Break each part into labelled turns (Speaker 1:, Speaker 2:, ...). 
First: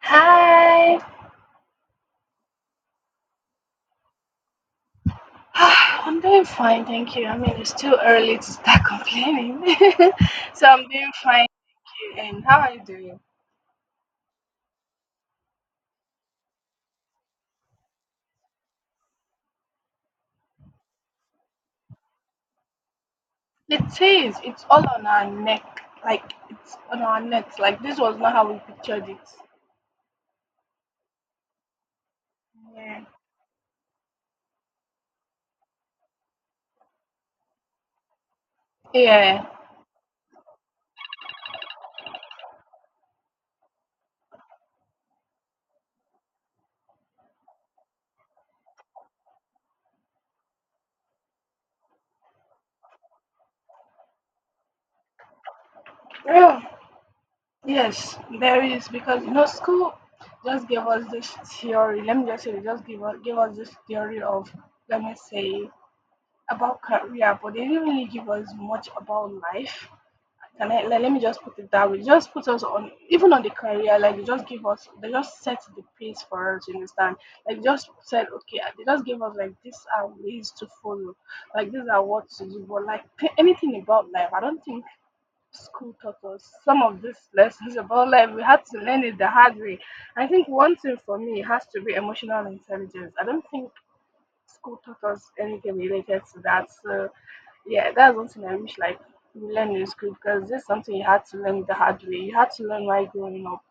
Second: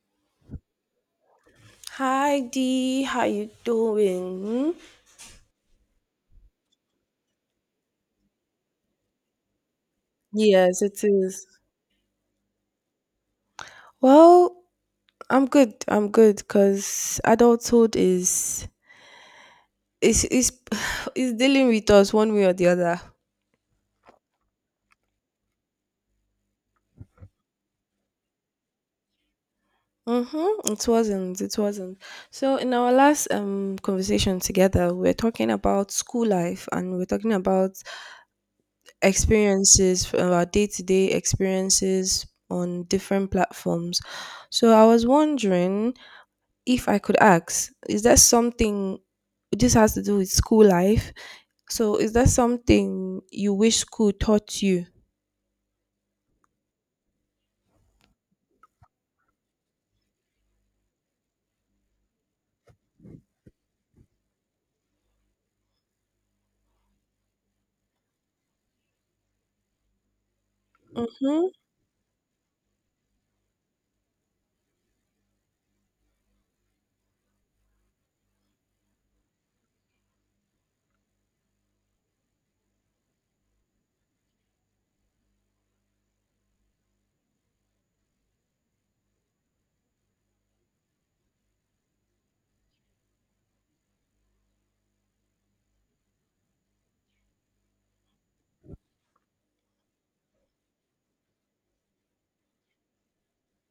Speaker 1: Hi.
Speaker 2: Hi Dee, how you doing?
Speaker 1: I'm doing fine, thank you. I mean, it's too early to start complaining. So
Speaker 2: Yes,
Speaker 1: I'm
Speaker 2: it
Speaker 1: doing fine,
Speaker 2: is.
Speaker 1: thank you. And how are you doing?
Speaker 2: Well, I'm good. I'm good because adulthood is is dealing with us one way or the other.
Speaker 1: It is. It's all on our neck. Like, it's on our necks. Like, this was not how we pictured it.
Speaker 2: Mm-hmm. It wasn't. It wasn't. So in our
Speaker 1: Yeah.
Speaker 2: last conversation together, we were talking about school life and we are talking about
Speaker 1: Yeah.
Speaker 2: experiences, our day to day experiences on different platforms. So I was wondering if I could ask, is there something this has to do with school life? So, is there something you wish school taught you?
Speaker 1: Oh, yes, there is. Because, you know, school just gave us this theory. Let me just say, they just gave us this theory of, let me say, about career, but they didn't really give us much about life. Can I let me just
Speaker 2: Mhm.
Speaker 1: put it that way? Just put us on even on the career, like they just give us they just set the pace for us, you understand? Like just said, okay, they just give us like these are ways to follow, like these are what to do, but like anything about life, I don't think school taught us some of these lessons about life. We had to learn it the hard way. I think one thing for me has to be emotional intelligence. I don't think school taught us anything related to that. So yeah, that's something I wish like we learn in school, because this is something you had to learn the hard way. You had to learn while growing up.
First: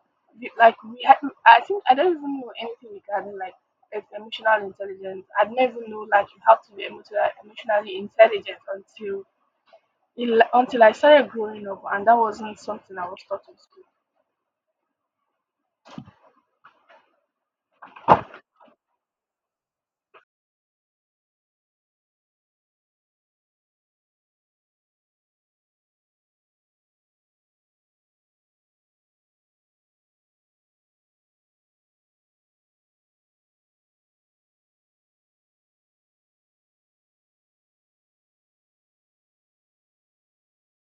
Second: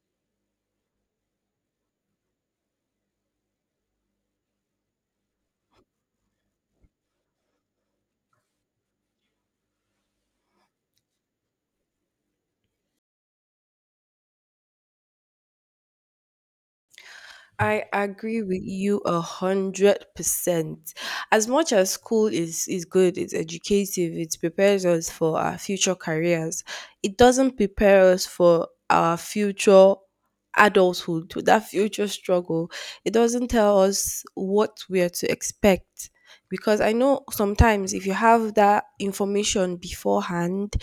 Speaker 1: Like we had, I think I don't even know anything regarding like emotional intelligence. I didn't even know like you have to be emotionally intelligent until I started growing up, and that wasn't something I was taught in school.
Speaker 2: I agree with you 100%. As much as school is good, it's educative, it prepares us for our future careers. It doesn't prepare us for our future adulthood, to that future struggle. It doesn't tell us what we are to expect. Because I know sometimes if you have that information beforehand,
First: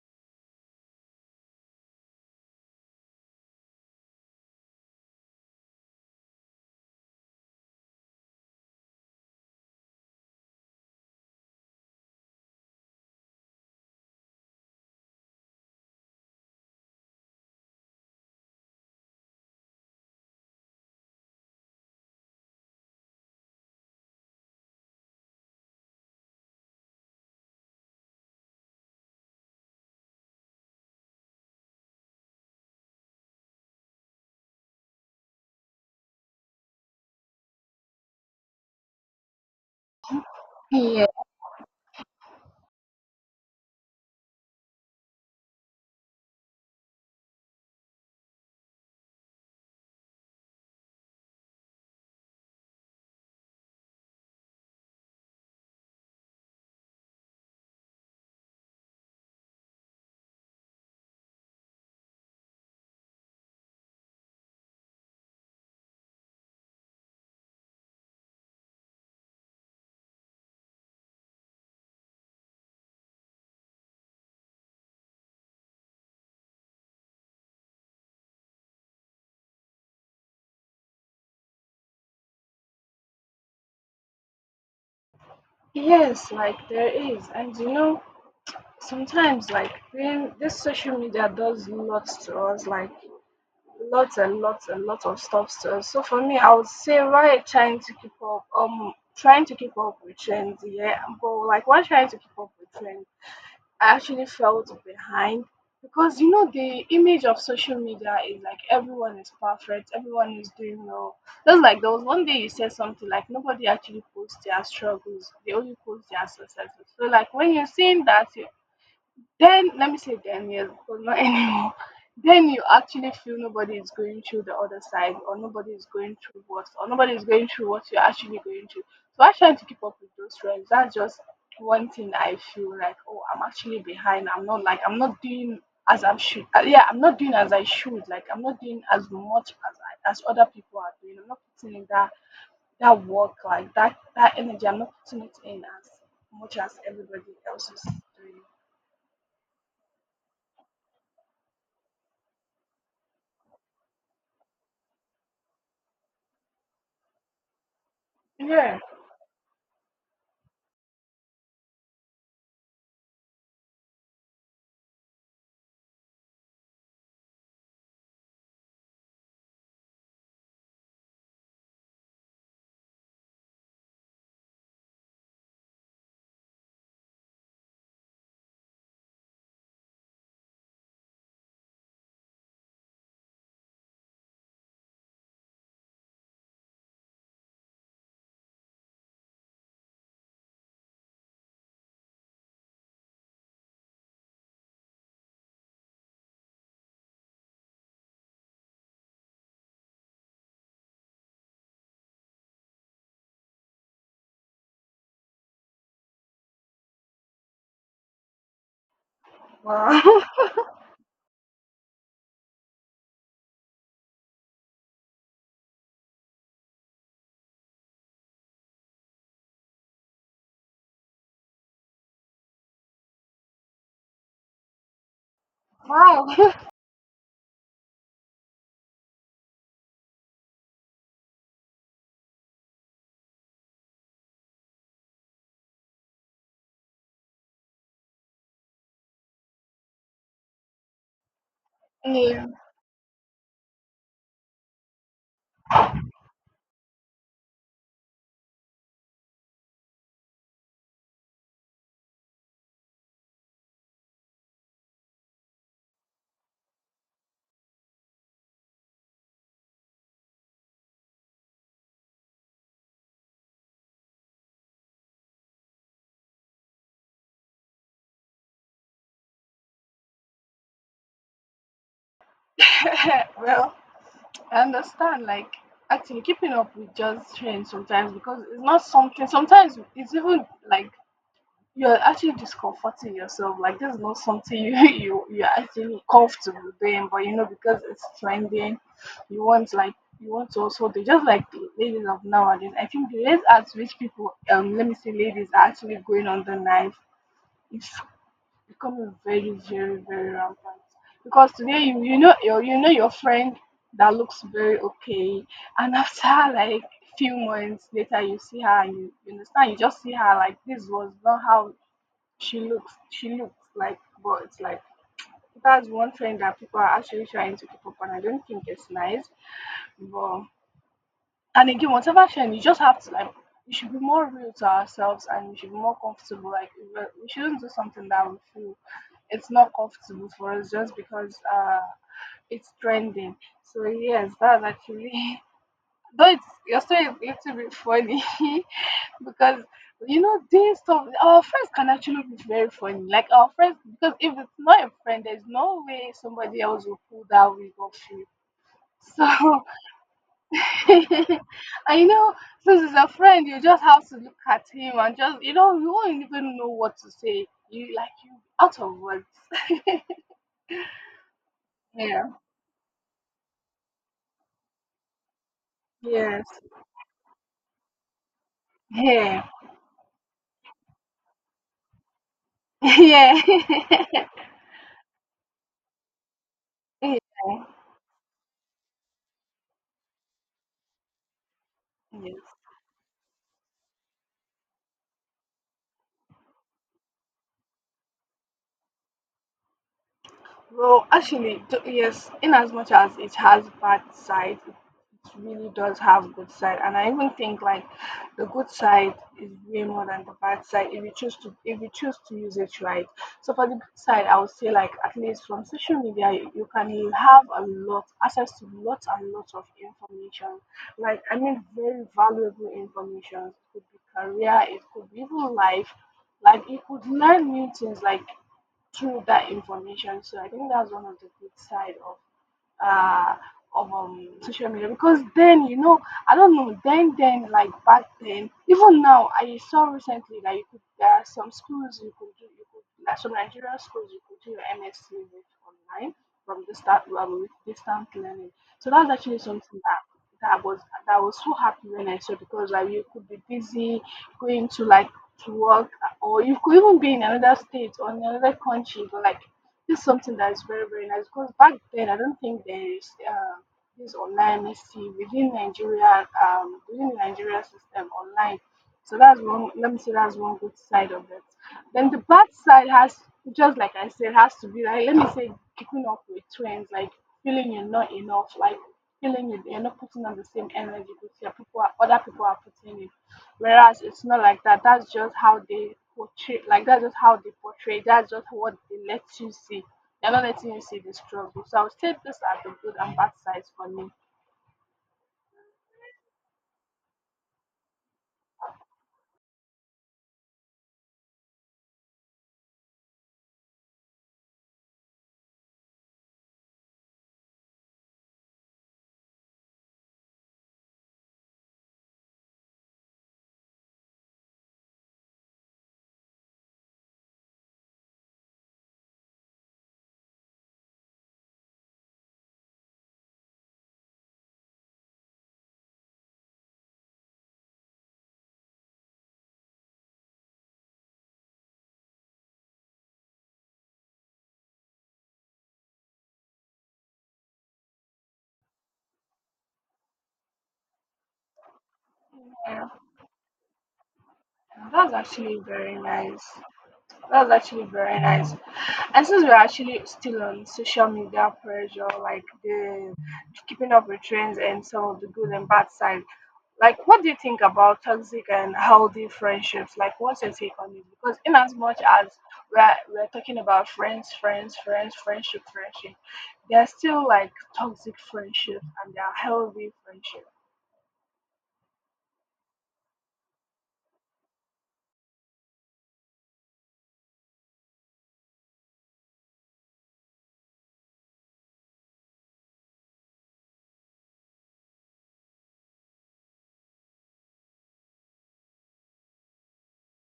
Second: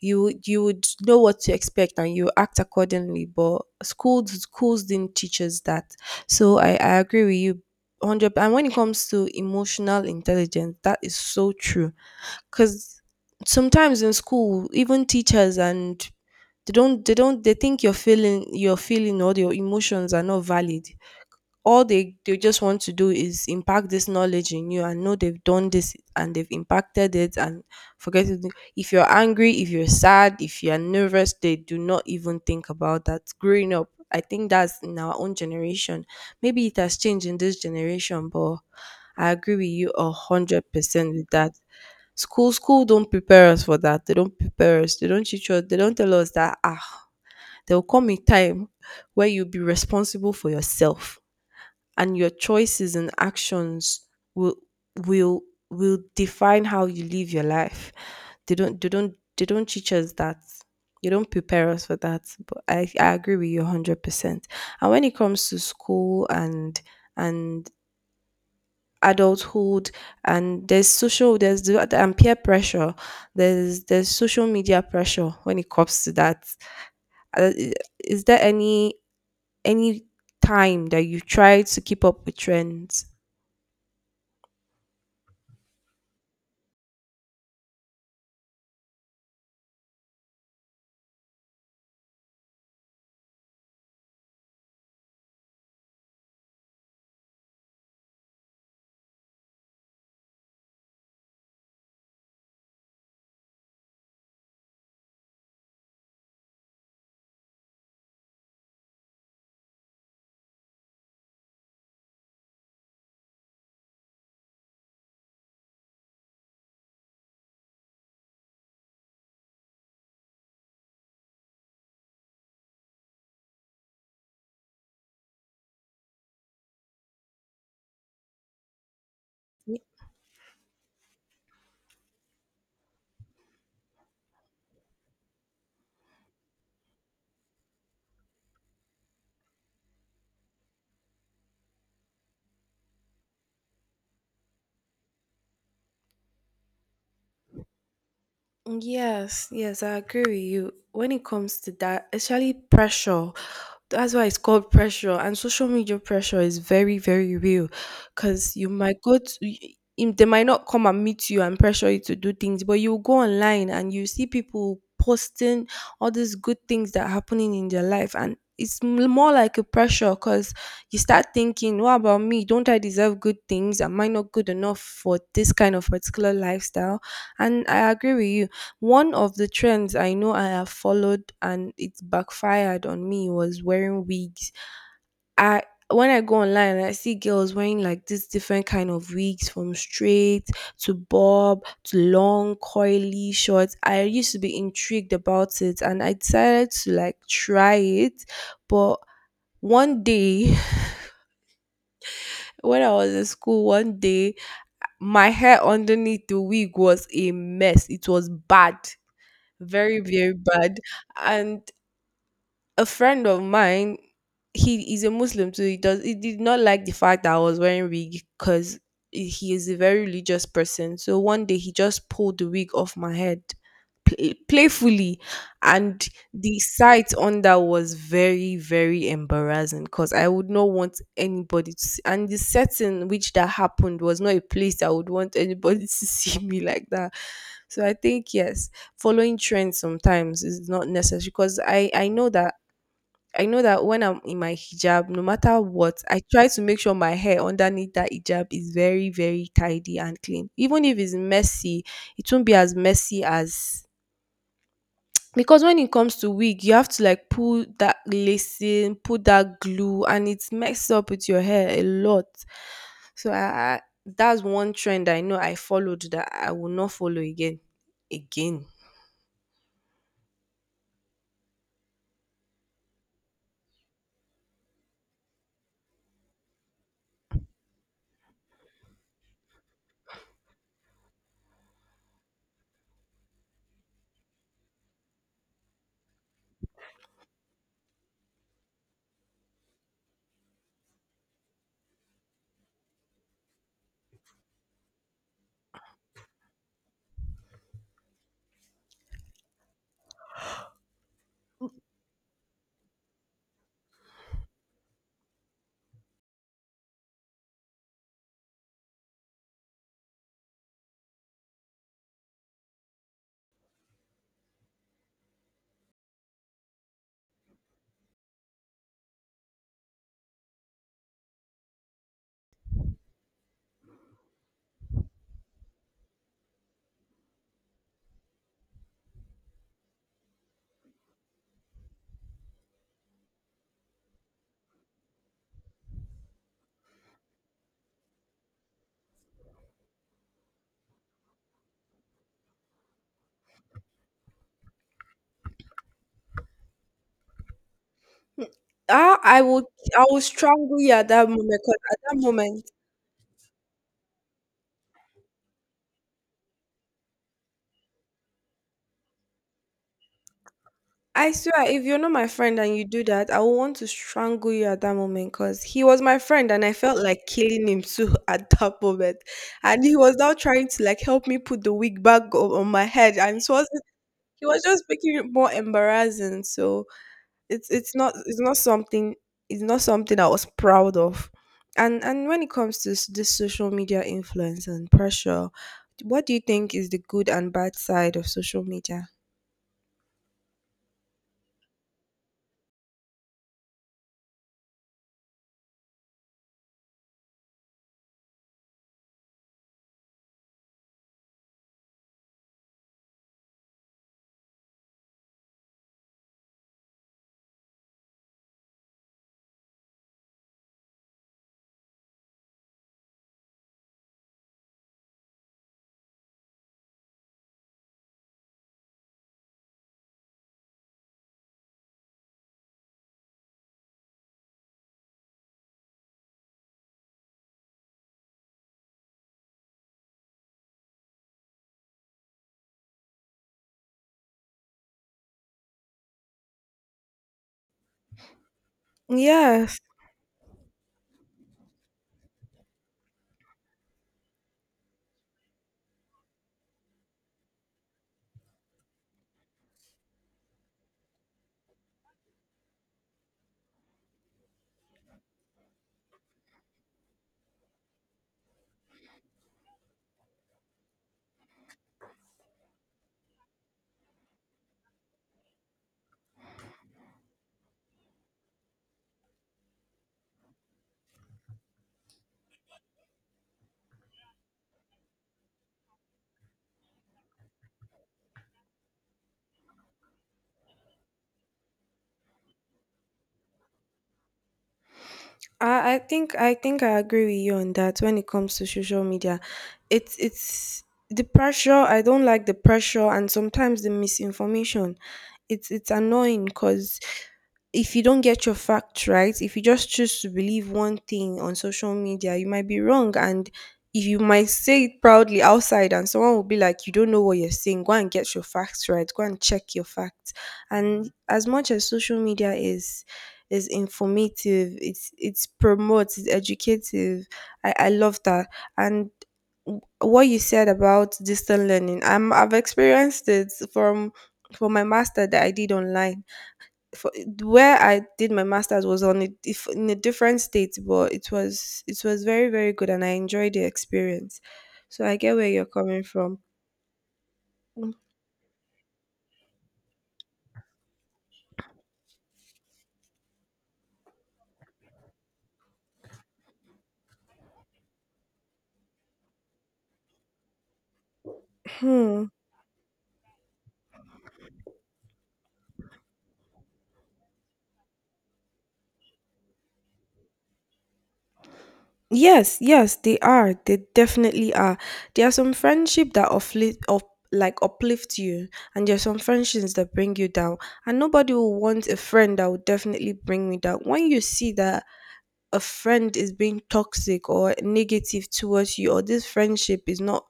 Speaker 2: you would know what to expect and you act accordingly, but schools didn't teach us that. So I agree with you 100. And when it comes to emotional intelligence, that is so true. Because sometimes in school, even teachers and they don't they think your feeling or your emotions are not valid. All they just want to do is impact this knowledge in you and know they've done this and they've impacted it and forget it. If you're angry, if you're sad, if you're nervous, they do not even think about that. Growing up, I think that's in our own generation. Maybe it has changed in this generation, but I agree with you a hundred
Speaker 1: Yeah.
Speaker 2: percent with that. School don't prepare us for that. They don't prepare us. They don't teach us. They don't tell us that ah, there will come a time where you'll be responsible for yourself, and your choices and actions will will will define how you live your life. They don't teach us that. They don't prepare us for that. But I agree with you 100%. And when it comes to school and and adulthood and there's social there's the and peer pressure, there's social media pressure when it comes to that. Uh, i- is there any time that you try to keep up with trends?
Speaker 1: Yes, like there is. And you know, sometimes like this social media does lots to us. Like lots and lots and lots of stuff. So, for me, I would say why trying to keep up, trying to keep up with trends, yeah. But like why trying to keep up with trends, I actually felt behind because you know the image of social media is like everyone is perfect, everyone is doing well. Just like there was one day you said something like nobody actually posts their struggles, they only post their successes. So like when you're seeing that, you then let me say then yes, but not anymore. Then you actually feel nobody is going through the other side, or nobody is going through what, or nobody is going through what you're actually going through. So I try to keep up with those trends. That's just one thing I feel like, oh, I'm actually behind. I'm not doing as I should. Yeah, I'm not doing as I should. Like I'm not doing as much as as other people are doing. I'm not putting in that work, like that energy. I'm not putting it in as much as everybody else is doing.
Speaker 2: Yes, yes, I agree with you. When it comes to that, especially pressure, that's why it's called pressure. And social media pressure is very, very real, because you
Speaker 1: Yeah.
Speaker 2: might go to, they might not come and meet you and pressure you to do things, but you go online and you see people posting all these good things that are happening in their life. And it's more like a pressure, because you start thinking, what about me? Don't I deserve good things? Am I not good enough for this kind of particular lifestyle? And I agree with you. One of the trends I know I have followed and it backfired on me was wearing wigs. I When I go online and I see girls wearing like these different kind of wigs from straight to bob to long coily short, I used to be intrigued about it and I decided to like try it. But one day when I was in school, one day my hair underneath the wig was a mess. It was bad, very
Speaker 1: Wow.
Speaker 2: very bad, and a friend of mine, he is a Muslim, so he did not like the fact that I was wearing wig because he is a very religious person. So one day he just pulled the wig off my head playfully, and the sight on that was very very embarrassing because I would not want anybody to see. And the setting which that happened was not a place I would want anybody to see me like that. So I think yes, following trends sometimes is not necessary, because I know
Speaker 1: Yeah.
Speaker 2: that I know that when I'm in my hijab, no matter what, I try to make sure my hair underneath that hijab is very, very tidy and clean. Even if it's messy, it won't be as messy as, because when it comes to wig, you have to like pull that lacing, put that glue, and it's messed up with your hair a lot. So I that's one trend I know I followed that I will not follow again. Again.
Speaker 1: Well, I understand. Like, actually, keeping up with just trends sometimes, because it's not something. Sometimes it's even like you're actually discomforting yourself. Like, this is not something you you're actually comfortable doing, but you know because it's trending, you want to also do just like the ladies of nowadays. I think the rates at which let me say, ladies are actually going on the knife, becoming very, very, very rampant, because today you know your friend that looks very okay, and after like few months later you see her and you understand, you just see her, like, this was not how she looks like, but it's like that's one trend that people are actually trying to keep up on. I don't think it's nice, but and again, whatever trend, you just have to like, we should be more real to ourselves and we should be more comfortable, like we shouldn't do something that we feel it's not comfortable for us just because it's trending. So yes, that's actually though it's your story is a little bit funny. Because you know this stuff, our friends can actually be very funny. Like our friends, because if it's not a friend, there's no way somebody else will pull that wig off you.
Speaker 2: Ah,
Speaker 1: So
Speaker 2: I will strangle you at that moment, 'cause at
Speaker 1: I
Speaker 2: that
Speaker 1: know,
Speaker 2: moment
Speaker 1: since it's a friend, you just have to look at him and just you know, you won't even know what to say. You out of words.
Speaker 2: I swear, if you're not
Speaker 1: Yeah.
Speaker 2: my friend and you do that, I will want to strangle you at that moment because he was my
Speaker 1: Yes.
Speaker 2: friend and I felt like killing him too at that moment.
Speaker 1: Yeah.
Speaker 2: And he was now trying to like help me put the wig back on my head,
Speaker 1: Yeah.
Speaker 2: and it was
Speaker 1: Yes.
Speaker 2: he was just making it more embarrassing. So it's it's not it's not something it's not something I was proud of. And
Speaker 1: Yes.
Speaker 2: when it comes to this social media influence and pressure, what do you think is the good and bad side of social media?
Speaker 1: Well, actually, yes, in as much as it has bad side, it really does have good side. And I even think like the good side is way more than the bad side if you choose to use it right. So for the good side, I would say like at least from social media, you can have a lot access to lots and lots of information. Like I mean, very valuable information. It could be career, it could be even life. Like you could learn new things. Like through that information. So I think that's one of the good side uh, of social media, because then you know, I don't know, then like back then, even now I saw recently that you could there are some schools, you could do you could like some Nigerian schools you could do your MSc with online from the start, with distant learning. So that's actually
Speaker 2: Yeah,
Speaker 1: something that was that I was so happy when I saw, because like you could be busy going to like to work, or you could even be in another state or in another country, but like this is something that is very, very nice. Because back then I don't think there is this online mystery within Nigeria, within the Nigeria system online. So that's one, let me say that's one good side of it. Then the bad side has, just like I said, has to be like, let me say, keeping up with trends, like feeling you're not enough, like feeling you're not putting on the same energy that people other people are putting in. Whereas it's not like that. That's just how they portray. Like that's just how they portray. That's just what they let you see. They're not letting you see the struggle. So I would take this as the good and bad sides for me.
Speaker 2: I think I think I agree with you on that when it comes to social media. It's The pressure, I don't like the pressure and sometimes the misinformation. It's annoying because if you don't get your facts right, if you just choose to believe one thing on social media, you might be wrong, and if you might say it proudly outside and someone will be like, "You don't know what you're saying, go and get your facts right, go and check your facts." And as much as social media is it's informative, it's promotes, it's educative. I love that. And what you said about distant learning, I've experienced it from my master that I did online. For Where I did my masters was on a, in a different state, but it was very very
Speaker 1: Yeah,
Speaker 2: good, and I enjoyed the experience. So
Speaker 1: that's
Speaker 2: I get where
Speaker 1: actually
Speaker 2: you're
Speaker 1: very
Speaker 2: coming from.
Speaker 1: nice. That's actually very nice. I, since we're actually still on social media pressure, like the keeping up with trends and some of the good and bad side, like what do you think about toxic and healthy friendships? Like, what's your take on it? Because in as much as
Speaker 2: Hmm.
Speaker 1: we're we're talking about friends, friendship, there are still like toxic friendships and there are healthy friendships.
Speaker 2: Yes, yes, they are. They definitely are. There are some friendship that uplift, up, like uplift you, and there are some friendships that bring you down. And nobody will want a friend that will definitely bring me down. When you see that a friend is being toxic or negative towards you, or this friendship is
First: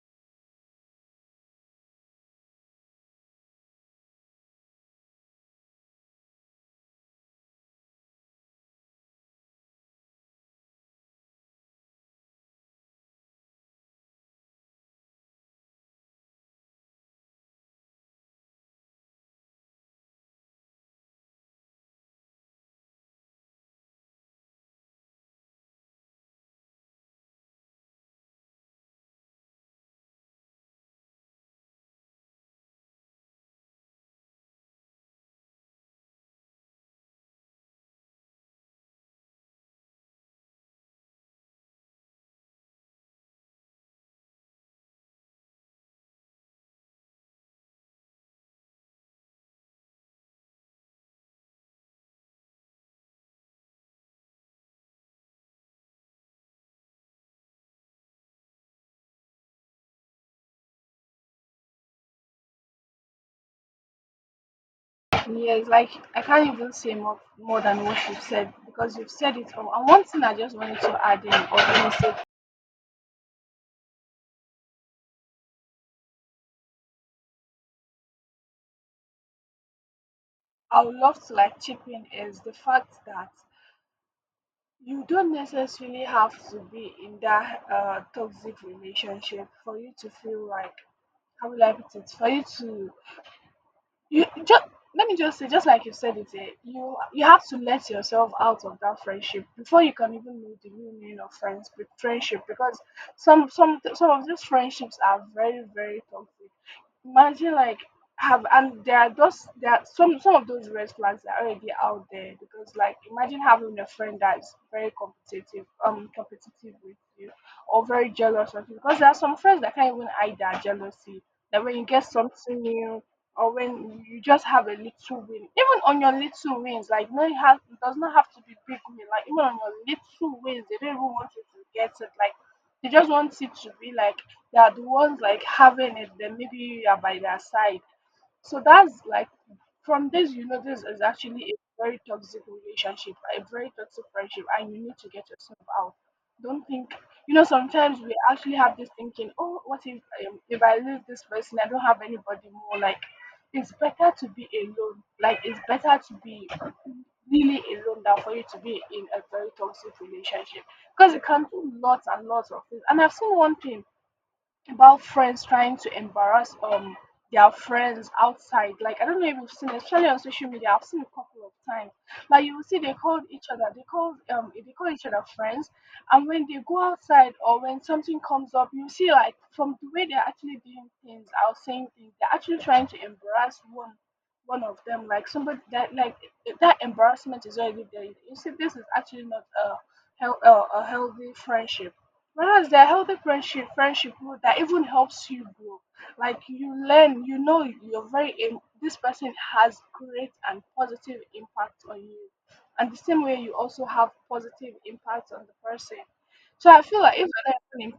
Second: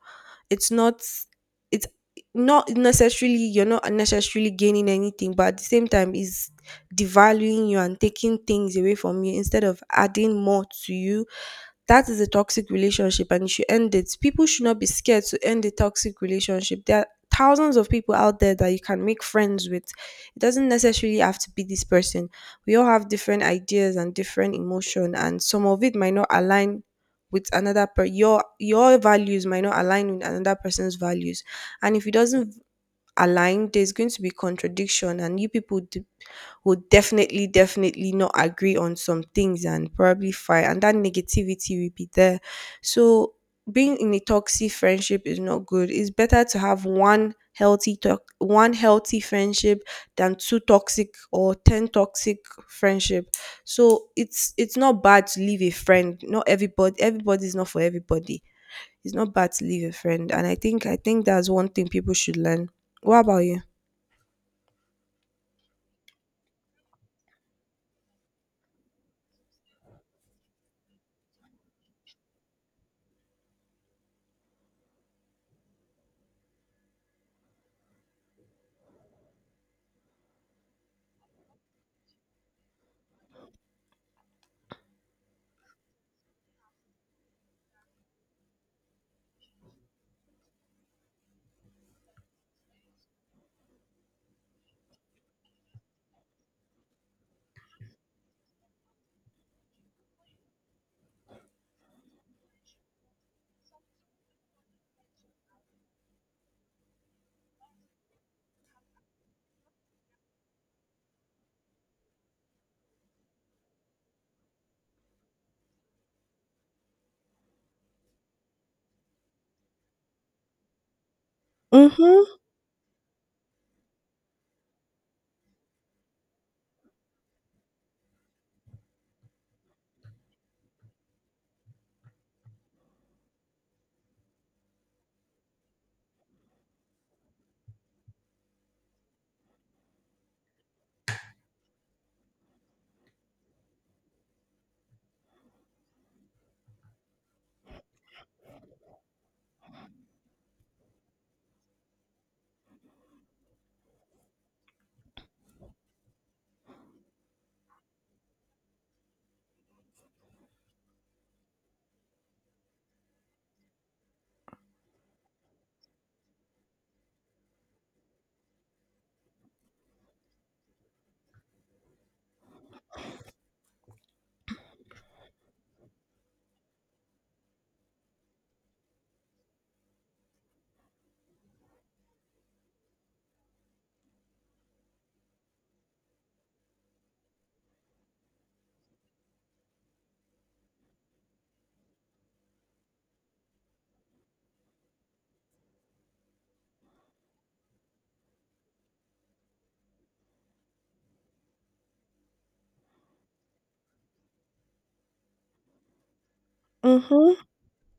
Speaker 2: it's not it's not necessarily, you're not necessarily gaining anything, but at the same time is devaluing you and taking things away from you instead of adding more to you, that is a toxic relationship and you should end it. People should not be scared to end a toxic relationship. There are thousands of people out there that you can make friends with. It doesn't necessarily have to be this person. We all have different ideas and different emotion, and some of it might not align with another per your values might not align with another person's values. And if it doesn't align, there's going to be contradiction and you would definitely, definitely not agree on some things, and probably fight, and that negativity will be there. So, being in a toxic friendship is not good. It's better to have one healthy friendship than two toxic or ten toxic friendship. So it's not bad to leave a friend. Not everybody, everybody is not for everybody. It's not bad to leave a friend, and I think that's one thing people should learn. What about you?
Speaker 1: Yes, like I can't even say more than what you've said, because you've said it all. And one thing I just wanted to add in or even say I would love to like chip in is the fact that you don't necessarily have to be in that toxic relationship for you to feel like, how will I put it, for you to, you just let me just say, just like you said it, you have to let yourself out of that friendship before you can even know the real meaning of friendship, because some of these friendships are very, very toxic. Imagine like have and there are those there are some of those red flags that are already out there. Because like imagine having a friend that's very competitive with you, or very jealous of you, because there are some friends that can't even hide their jealousy, that when you get
Speaker 2: Mhm.
Speaker 1: something new, or when you just have a little win, even on your little wins, like no, it does not have to be big win, like even on your little wins they don't even want you to get it, like they just want it to be like they are the ones like having it, then maybe you are by their side. So that's like from this, you know, this is actually a very toxic relationship, a very toxic friendship, and you need to get yourself out. Don't think, you know, sometimes we actually have this thinking, oh, what if I lose this person, I don't have anybody more. Like, it's better to be alone. Like, it's better to be really alone than for you to be in a very toxic relationship, because it can do lots and lots of things. And I've seen one thing about friends trying to embarrass their friends outside. Like I don't know if you've seen, especially on social media, I've seen a couple of times. Like you will see they call each other, they call each other friends, and when they go outside or when something comes up, you see like from the way they're actually doing things or saying things, they're actually trying to embarrass one of them. Like somebody that that embarrassment is already there. You see, this is actually not a a healthy friendship. Whereas there are healthy friendship, that even helps you grow. Like you learn, you know you're this person has great and positive impact on you. And the same way you also have positive impact on the person. So I feel like if you're
Speaker 2: Mhm.
Speaker 1: not even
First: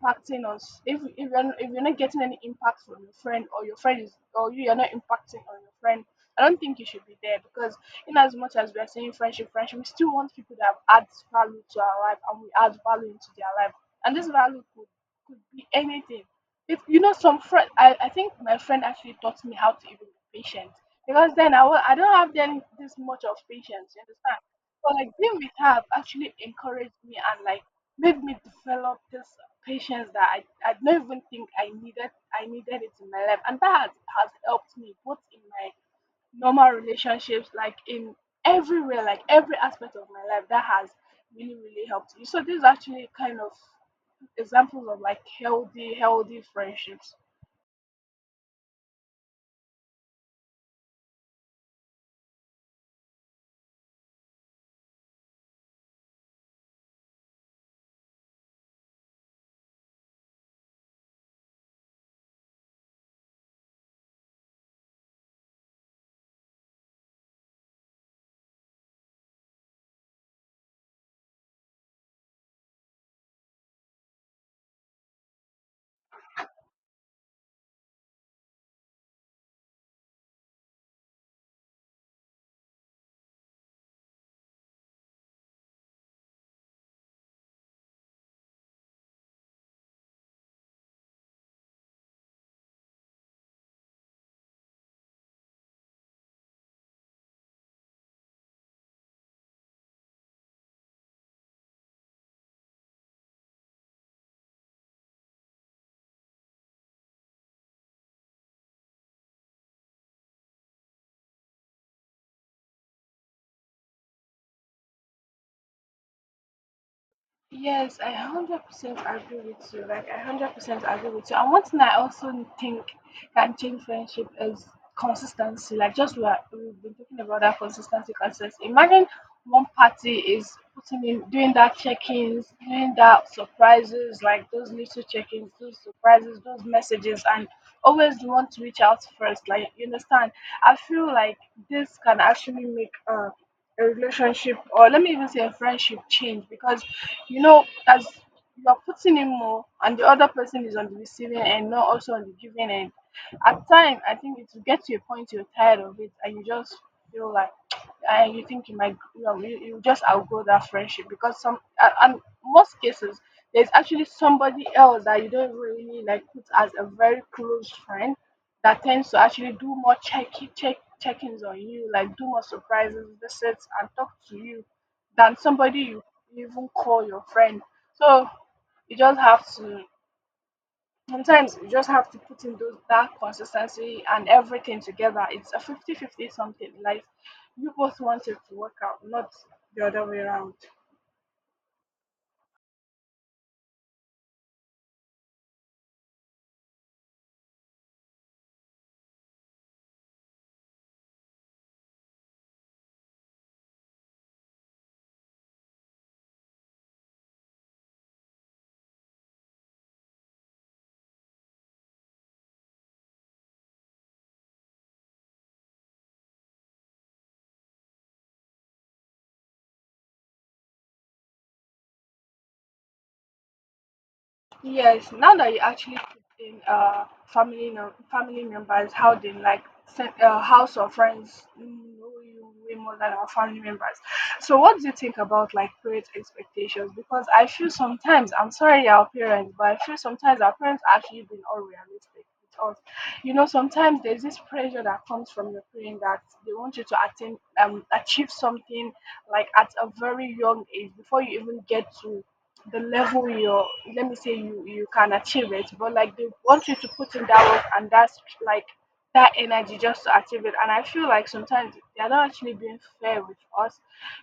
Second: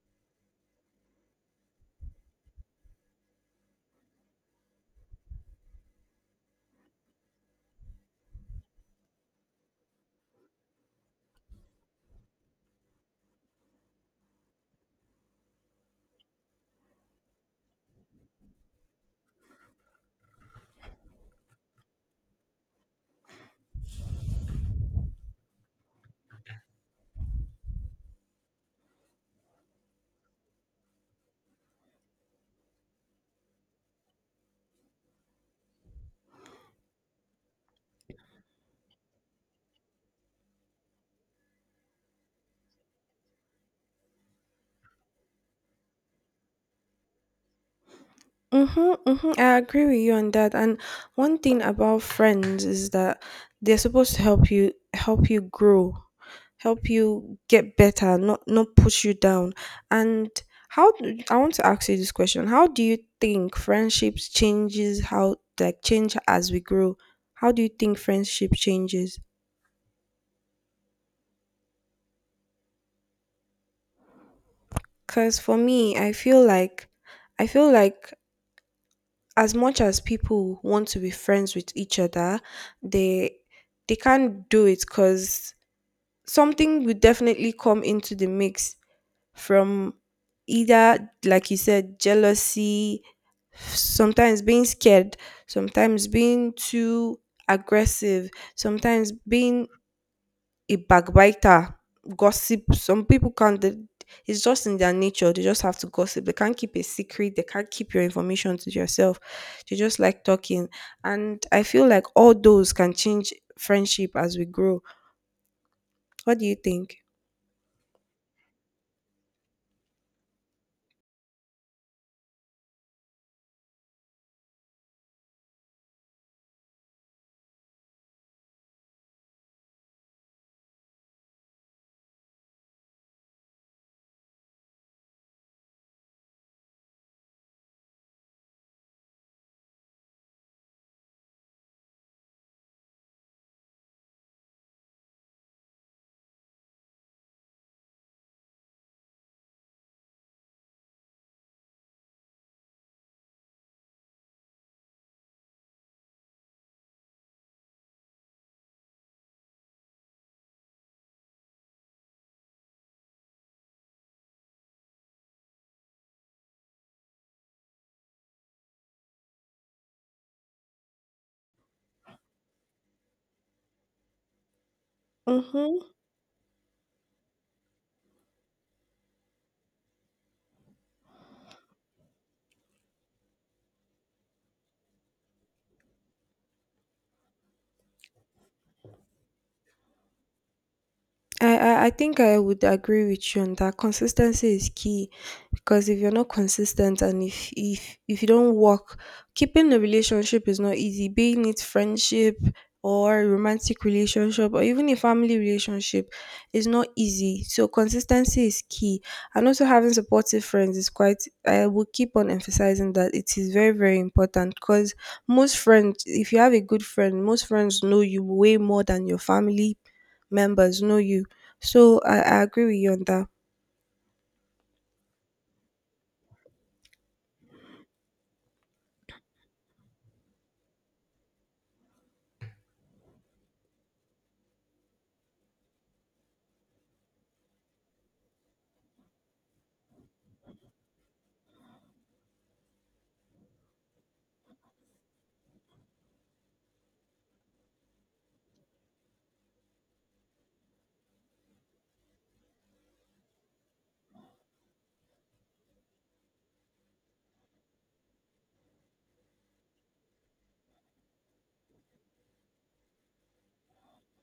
Speaker 1: impacting us, if you're not- if you're not getting any impact from your friend or your friend is or you're not impacting on your friend, I don't think you should be there because in as much as we are saying friendship, we still want people that add value to our life and we add value into their life, and this value could be anything. If you know some friend, I think my friend actually taught me how to even be patient because then I will, I don't have then this much of patience. You understand? But like being with her actually encouraged me and like made me develop this patience that I don't even think I needed it in my life, and that has helped me both in my normal relationships, like in everywhere, like every aspect of my life, that has really really helped me. So this is actually kind of examples of like healthy friendships.
Speaker 2: Mm-hmm, mm-hmm. I agree with you on that. And one thing about friends is that they're supposed to help you grow, help you get better, not push you down. And I want to ask you this question. How do you think friendships change as we grow? How do you think friendship changes? Cause for me, I feel like as much as people want to be friends with each other, they they can't do it because something will definitely come into the mix from either, like you said, jealousy, sometimes being scared, sometimes being too aggressive, sometimes being a backbiter, gossip. Some people can't. It's just in their nature. They just have to gossip. They can't keep a secret. They can't keep your information to yourself. They just like talking. And I feel like all those can change friendship as we grow. What do you think?
Speaker 1: Yes, I 100% agree with you. Like, I 100% agree with you. And one thing I also think can change friendship is consistency. Like, just we've been talking about that consistency. Imagine one party is putting in, doing that check ins, doing that surprises, like those little check ins, those surprises, those messages, and always you want to reach out first. Like, you understand? I feel like this can actually make a relationship, or let me even say a friendship, change because you know as you are putting in more and the other person is on the receiving end, not also on the giving end, at time I think it will get to a point you're tired of it and you just feel like and you think you might you just outgrow that friendship because some and most cases there's actually somebody else that you don't really like put as a very close friend that tends to actually do more check-ins on you, like do more surprises visits and talk to you than somebody
Speaker 2: Mm-hmm.
Speaker 1: you even call your friend. So you just have to sometimes you just have to put in those that consistency and everything together. It's a 50-50 something. Like you both want it to work out, not the other way around.
Speaker 2: I think I would agree with you on that. Consistency is key, because if you're not consistent and if you don't work, keeping a relationship is not easy. Being it friendship or a romantic relationship or even a family relationship is not easy. So consistency is key. And also having supportive friends is quite I will keep on emphasizing that it is very, very important because most friends, if you have a good friend, most friends know you way more than your family members know you. So I agree with you on that.
Speaker 1: Yes, now that you actually put in family members, how they house or friends know you way more than our family members. So what do you think about like parents' expectations? Because I feel sometimes, I'm sorry our parents, but I feel sometimes our parents actually been unrealistic with us. You know, sometimes there's this pressure that comes from your parents that they want you to attain achieve something like at a very young age before you even get to the level you're, let me say you can achieve it, but like they want you to put in that work and that's like that energy just to achieve it. And I feel like sometimes they're not actually being fair with us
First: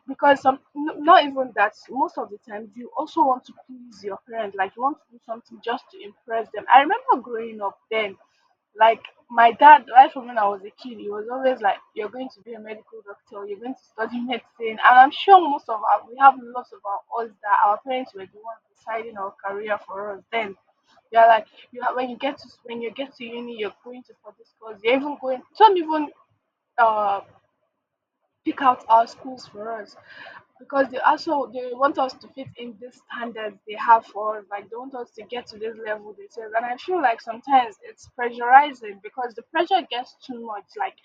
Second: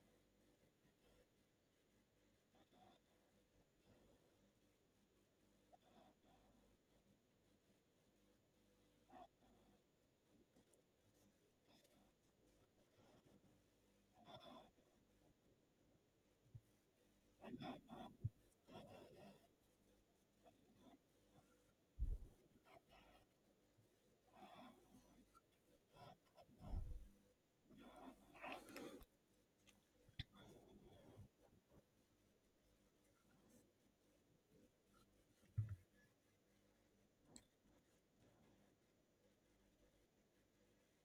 Speaker 1: because not even that, most of the times you also want to please your parents, like you want to do something just to impress them. I remember growing up then, like my dad, right from when I was a kid, he was always like, "You're going to be a medical doctor. You're going to study medicine." And I'm sure most of us, we have lots of our us that our parents were the ones deciding our career for us. Then they're like, "You have, when you get to uni, you're going to for this course. You're even going." Some even uh pick out our schools for us because they also they want us to fit in these standards they have for us. Like they want us to get to this level they say. And I feel like sometimes it's pressurizing because the pressure gets too much. Like,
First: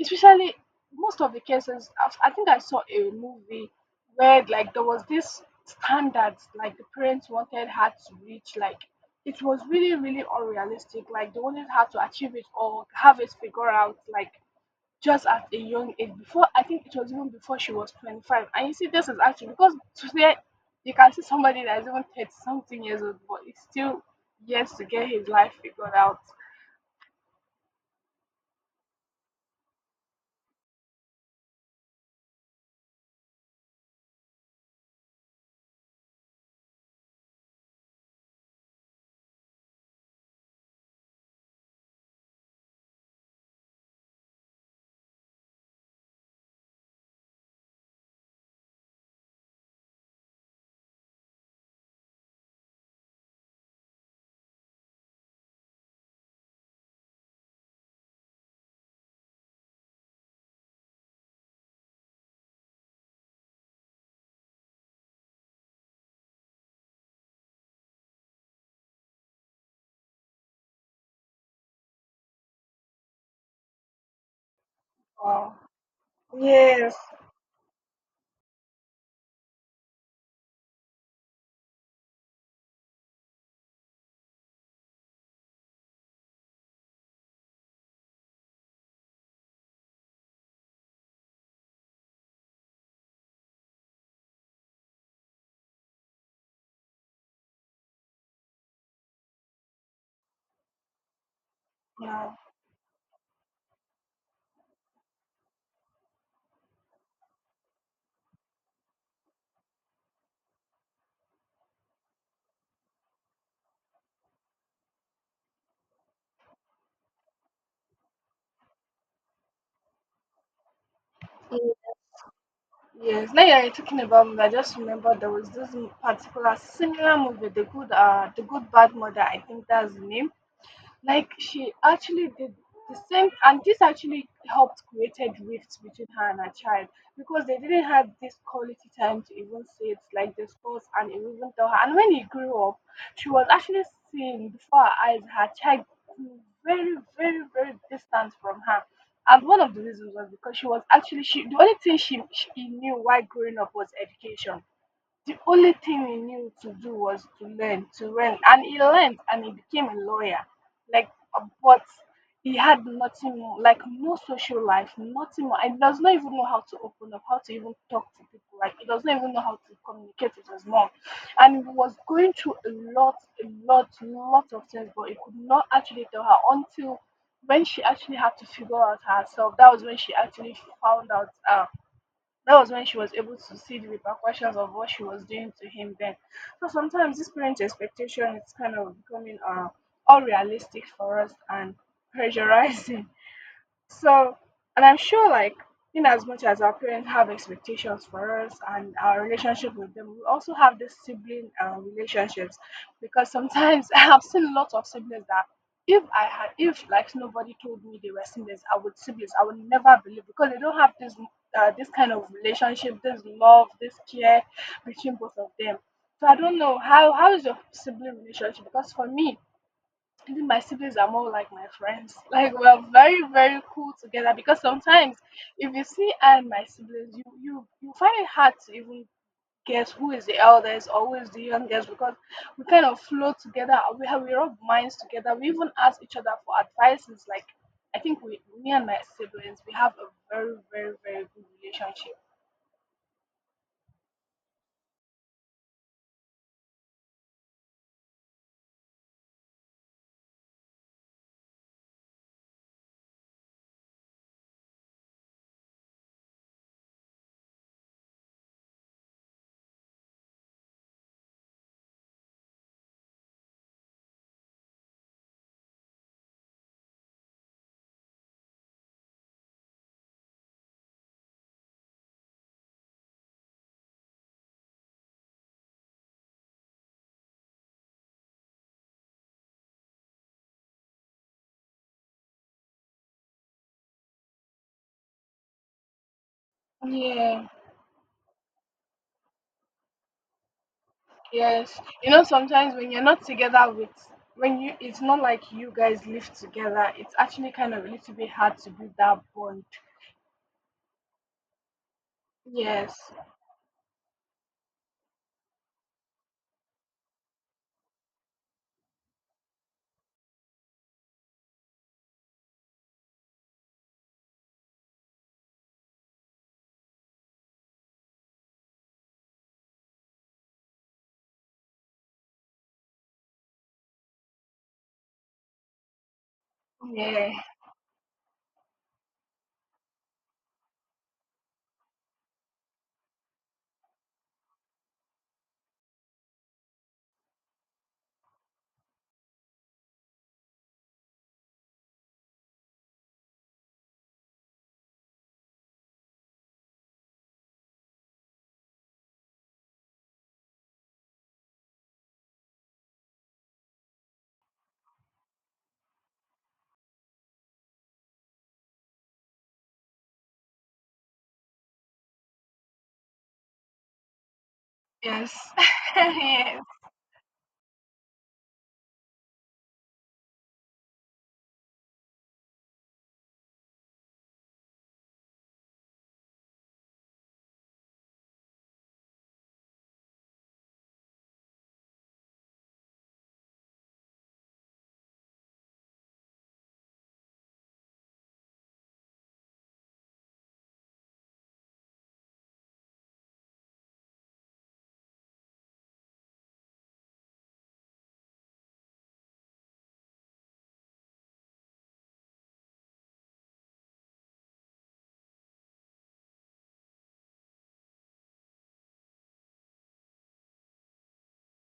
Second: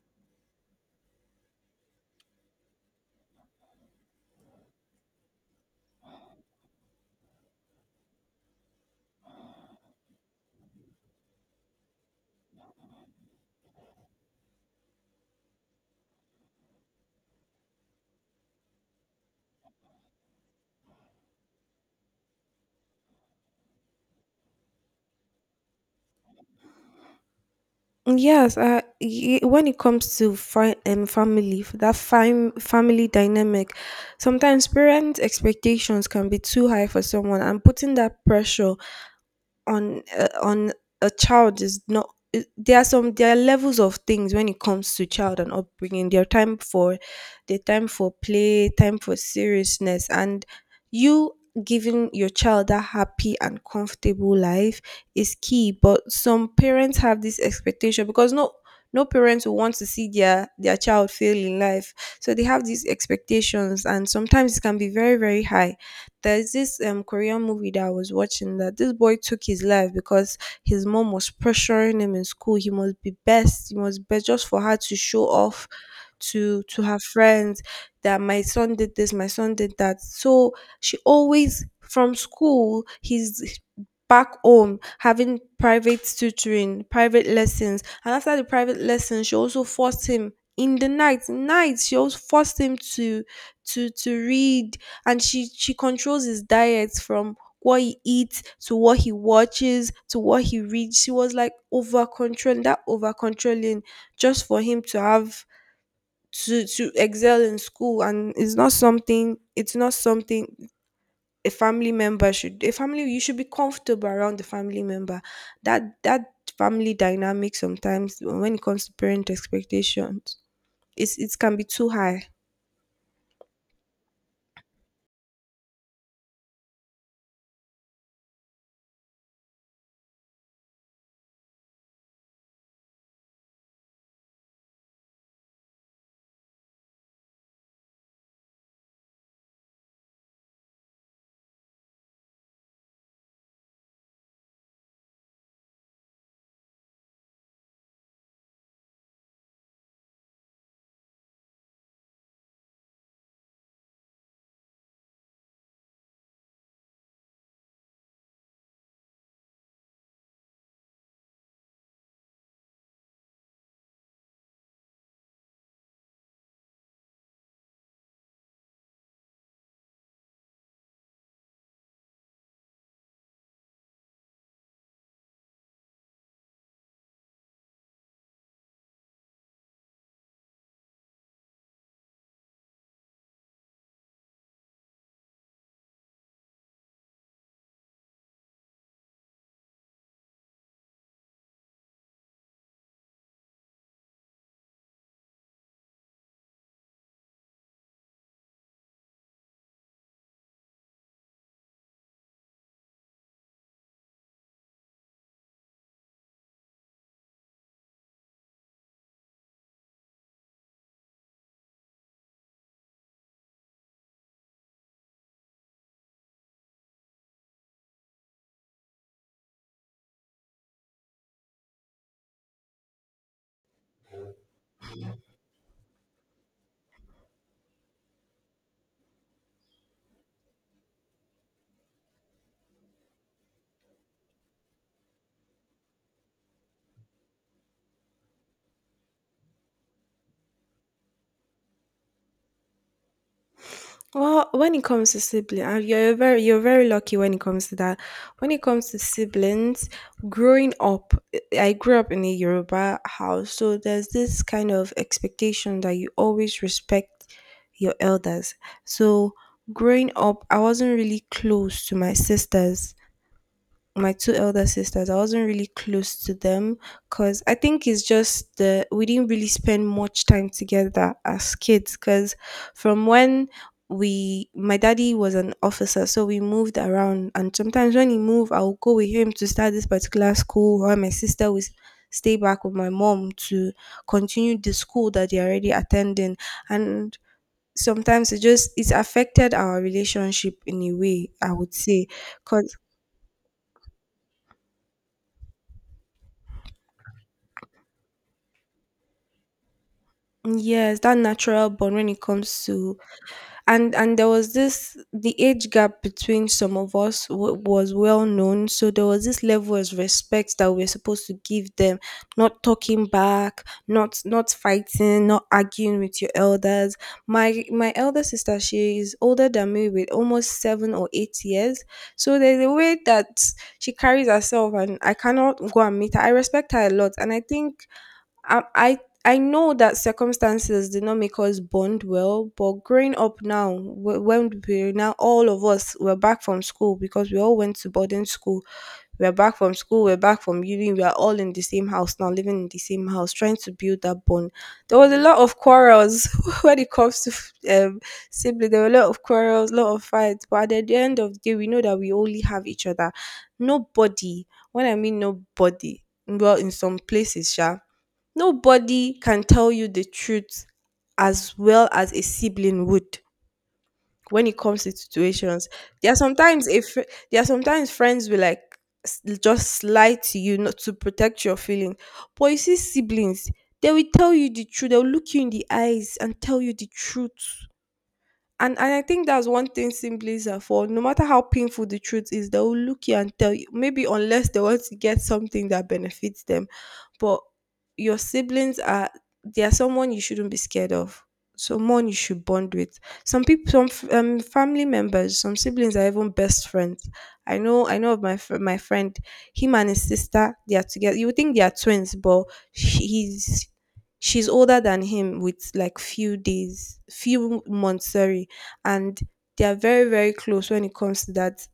Speaker 1: especially most of the cases, I've, I think I saw a movie where like there was this standards like the parents wanted her to reach. Like it was really really unrealistic. Like they wanted her to achieve it or have it figured out. Like just at a young age, before I think it was even before she was 25. And you see, this is actually because today you can see somebody that is even 30 something years old but it's still years to get his life figured out.
Speaker 2: Mm, yes, when it comes to family, that family dynamic, sometimes parent expectations can be too high for someone, and putting that pressure on a child is not I- there are some there are levels of things when it comes to child and upbringing. There are time for play, time for seriousness, and you giving your child that happy and comfortable life is key. But some parents have this expectation because no, no parents will want to see their child fail in life. So they have these expectations, and sometimes it can be very, very high. There's this Korean movie that I was watching, that this boy took his life because his mom was pressuring him in school. He must be best. He must be, just for her to show
Speaker 1: Wow.
Speaker 2: off to
Speaker 1: Yes.
Speaker 2: her friends that my son did this, my son did that. So she always, from school, he's back home having private tutoring, private lessons. And after the private lessons, she also forced him in the night. Night, she also forced him to read. And she controls his diet, from what he eats to what he watches to what he reads. She was like over
Speaker 1: Yeah.
Speaker 2: controlling that over controlling just for him to have to excel in school. And it's not something a family, you should be comfortable around the family member. That that family dynamic, sometimes when it comes to parent expectations, it can be too
Speaker 1: Mm.
Speaker 2: high.
Speaker 1: Yes, now you're talking about movie. I just remember there was particular similar movie, The Good Bad Mother. I think that's the name. Like she actually did the same, and this actually helped created rifts between her and her child because they didn't have this quality time to even say it like this first and even tell her. And when he grew up, she was actually seeing before her eyes her child grew very, very, very distant from her. And one of the reasons was because she was actually she the only thing she he knew while growing up was education. The only thing he knew to do was to learn, and he learned, and he became a lawyer. Like, but he had nothing more, like no social life, nothing more, and he does not even know how to open up, how to even talk to people. Like, he does not even know how to communicate with his mom, and he was going through a lot, lot of things, but he could not actually tell her until when she actually had to figure out herself. That was when she actually found out. That was when she was able to see the repercussions of what she was doing to him then. So sometimes this parent expectation is kind of becoming unrealistic for us and pressurizing. So, and I'm sure, like, in as much as our parents have expectations for us and our relationship with them, we also have this sibling relationships because sometimes I have seen lots of siblings that if I had, if like nobody told me they were siblings, I would never believe because they don't have this this kind of relationship, this love, this care between both of them. So I don't know how is your sibling relationship. Because for me, I think my siblings are more like my friends. Like we're very, very cool together because sometimes if you see I and my siblings, you find it hard to even guess who is the eldest or who is the youngest because we kind of flow together. We have we rub minds together. We even ask each other for advices. Like I think we me and my siblings we have a very, very, very good relationship.
Speaker 2: Well, when it comes to siblings, you're very lucky when it comes to that. When it comes to siblings, growing up, I grew up in a Yoruba house, so there's this kind of expectation that you always respect your elders. So growing up, I wasn't really close to my sisters, my two elder sisters. I wasn't really close to them because I think it's just the we didn't really spend much time together as kids. Because from when we my daddy was an officer, so we moved around, and sometimes when he moved, I'll go with him to start this particular school, while my sister was stay back with my mom to continue the school that they're already attending. And sometimes it's affected our relationship in a way, I would
Speaker 1: Yes,
Speaker 2: say,
Speaker 1: you know, sometimes
Speaker 2: because
Speaker 1: when you're not together with, when you, it's not like you guys live together, it's actually kind of a little bit hard to build that bond.
Speaker 2: yes, that natural bond when it comes to...
Speaker 1: Yes,
Speaker 2: And there was this, the age gap between some of us was well known, so there was this level of respect that we are supposed to give them, not talking back, not fighting, not arguing with your elders. My elder sister, she is older than me with almost 7 or 8 years, so there's a way that she carries herself, and I cannot go and meet her. I respect her a lot,
Speaker 1: yeah,
Speaker 2: and I think I I I know that circumstances did not make us bond well. But growing up now, when we, now all of us were back from school, because we all went to boarding school. We're back from school, we're back from uni, we are all in the same house now, living in the same house, trying to build that bond. There was a lot of quarrels when it comes to siblings. There were a lot of quarrels, a lot of fights, but at the end of the day, we know that we only have each other. Nobody, when I mean nobody, well, in some places, yeah, nobody can tell you the truth as well as a sibling would when it comes to
Speaker 1: yes,
Speaker 2: situations. There are
Speaker 1: yes,
Speaker 2: sometimes, if there are sometimes friends will like just lie to you, not to protect your feeling. But you see siblings, they will tell you the truth. They'll look you in the eyes and tell you the truth. And I think that's one thing siblings are for. No matter how painful the truth is, they will look you and tell you. Maybe unless they want to get something that benefits them, but your siblings are, they are someone you shouldn't be scared of. Someone you should bond with. Some people, some family members, some siblings are even best friends. I know of my my friend. Him and his sister, they are together. You would think they are twins, but she- he's she's older than him with like few days, few months. Sorry. And they are very, very close when it comes to that.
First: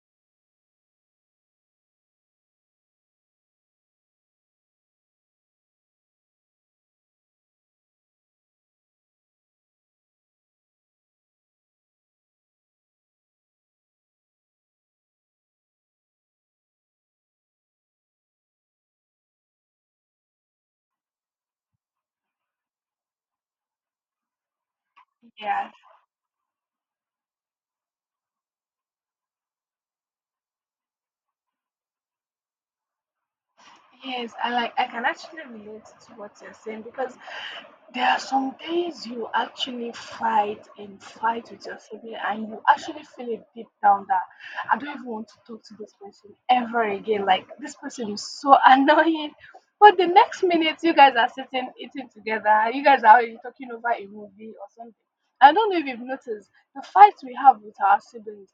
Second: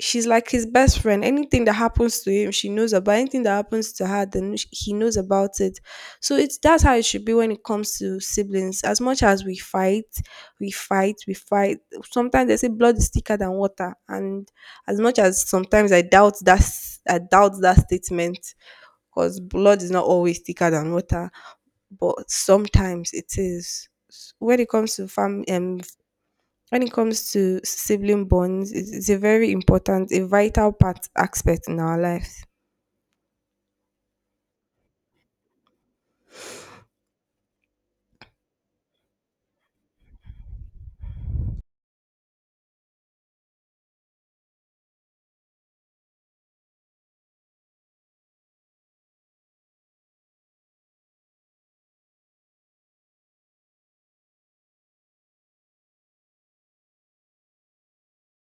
Speaker 2: She's like his best friend. Anything that happens to him, she knows about. Anything that happens to her, then he knows about it. So it's, that's how it should be when it comes to siblings. As much as we fight, we fight, sometimes they say blood is thicker than water. And as much as sometimes I doubt that I doubt that statement, because blood is not always thicker than water, but sometimes it is. When it comes to
Speaker 1: yeah,
Speaker 2: when it comes to sibling bonds, it's a very important, a vital part aspect in our lives.
Speaker 1: yes. I like, I can actually relate to what you're saying because there are some days you actually fight and fight with your sibling, and you actually feel it deep down that I don't even want to talk to this person ever again. Like, this person is so annoying. But the next minute, you guys are sitting eating together, you guys are already talking over a movie or something. I don't know if you've noticed the fights we have with our siblings.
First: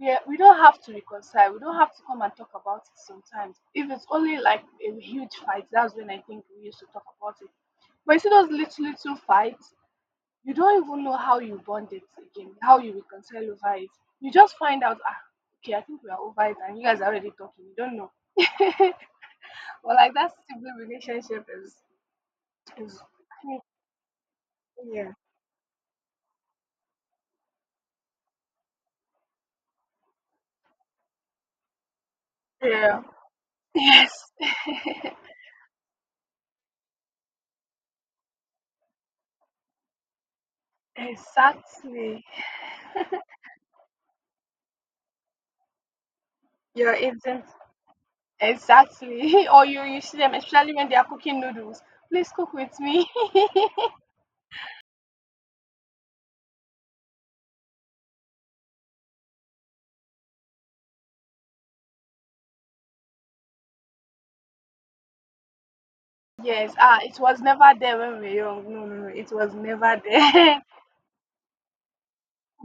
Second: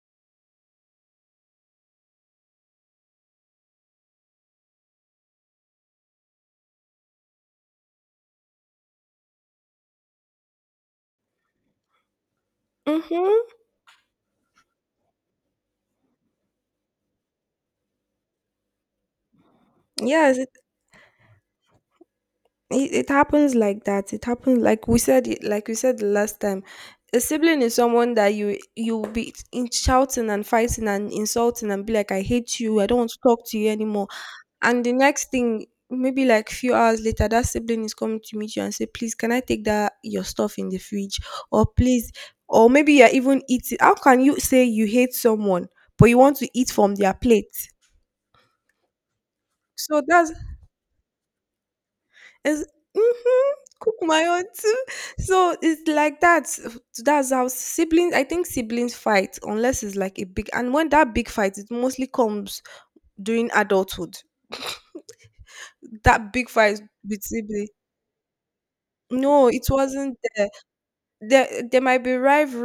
Speaker 1: We don't have to reconcile. We don't have to come and talk about it sometimes. If it's only like a huge fight, that's when I think we used to talk about it. But you see those little little fights, you don't even know how you bond it again, how you reconcile
Speaker 2: Mm-hmm.
Speaker 1: over it. You just find out, ah, okay, I think we are over it, and you guys are already talking. You don't know. Well, like, that
Speaker 2: Yes,
Speaker 1: sibling relationship is
Speaker 2: it happens like that. It happens, like we
Speaker 1: yeah,
Speaker 2: said, it like we said the last time, a sibling is someone that you will be in shouting and fighting and insulting and be like, "I hate you, I don't
Speaker 1: yeah,
Speaker 2: want to talk to you anymore."
Speaker 1: yes,
Speaker 2: And the next thing, maybe like few hours later, that sibling is coming to meet you and say, "Please, can I take that your stuff in the fridge?" Or please,
Speaker 1: exactly.
Speaker 2: or maybe you're even eating. How can you say you hate someone but you want to eat
Speaker 1: Your
Speaker 2: from their
Speaker 1: agent,
Speaker 2: plate?
Speaker 1: exactly. Or you
Speaker 2: So
Speaker 1: see
Speaker 2: that's...
Speaker 1: them, especially when they are cooking noodles. Please cook
Speaker 2: is,
Speaker 1: with me.
Speaker 2: mhm, cook my own too. So it's like that. That's how siblings. I think siblings fight, unless it's like a big. And when that big fight, it mostly comes during adulthood. That big
Speaker 1: Yes,
Speaker 2: fight
Speaker 1: ah, it
Speaker 2: with
Speaker 1: was never
Speaker 2: siblings.
Speaker 1: there when we were young. No, no, no, it
Speaker 2: No,
Speaker 1: was
Speaker 2: it
Speaker 1: never
Speaker 2: wasn't.
Speaker 1: there.
Speaker 2: There might be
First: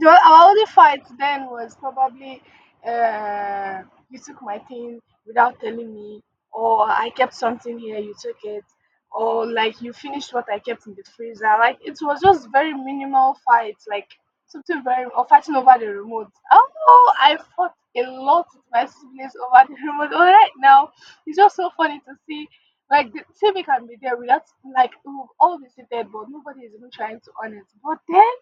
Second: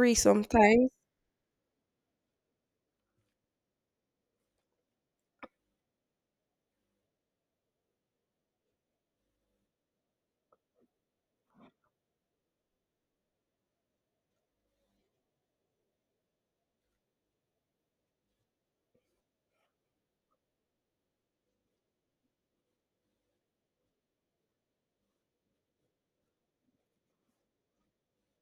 Speaker 1: Our only
Speaker 2: sometimes.
Speaker 1: fight then was probably uh, you took my thing without telling me, or I kept something here, you took it, or like you finished what I kept in the freezer. Like it was just very minimal fights, like something very or fighting over the remote. Oh, I fought a lot with my siblings over the remote. All right now, it's just so funny to see. Like the TV can be there without like we've all visited, but nobody is even trying to on it. But then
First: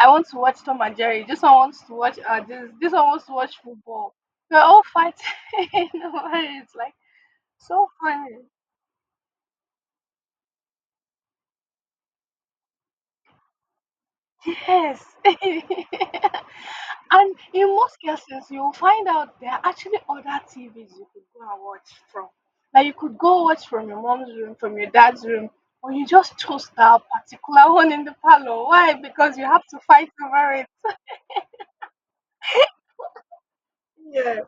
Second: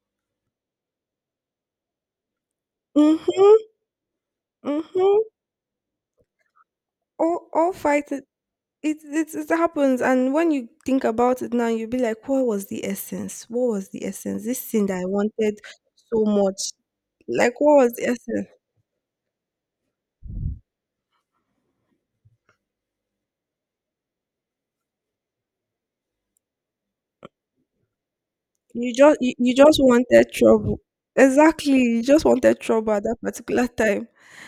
Speaker 1: I want to watch Tom and Jerry. This one wants to watch this one wants to watch
Speaker 2: Mhm,
Speaker 1: football. We're all
Speaker 2: mhm.
Speaker 1: fighting. over it. It's like
Speaker 2: All
Speaker 1: so
Speaker 2: fight. It
Speaker 1: funny.
Speaker 2: it it happens, and when you think about it now, you'll be like, "What was the essence? What was the essence? This thing that
Speaker 1: Yes.
Speaker 2: I
Speaker 1: And
Speaker 2: wanted so much, like,
Speaker 1: in
Speaker 2: what was
Speaker 1: most
Speaker 2: the
Speaker 1: cases
Speaker 2: essence?"
Speaker 1: you'll find out there are actually other TVs you could go and watch from. Like you could go watch from your mom's room, from your dad's room, or you just chose that particular one in the parlor. Why? Because you
Speaker 2: You
Speaker 1: have to
Speaker 2: just
Speaker 1: fight
Speaker 2: wanted
Speaker 1: over it.
Speaker 2: trouble, exactly. You just wanted trouble at that particular time,
Speaker 1: Yeah.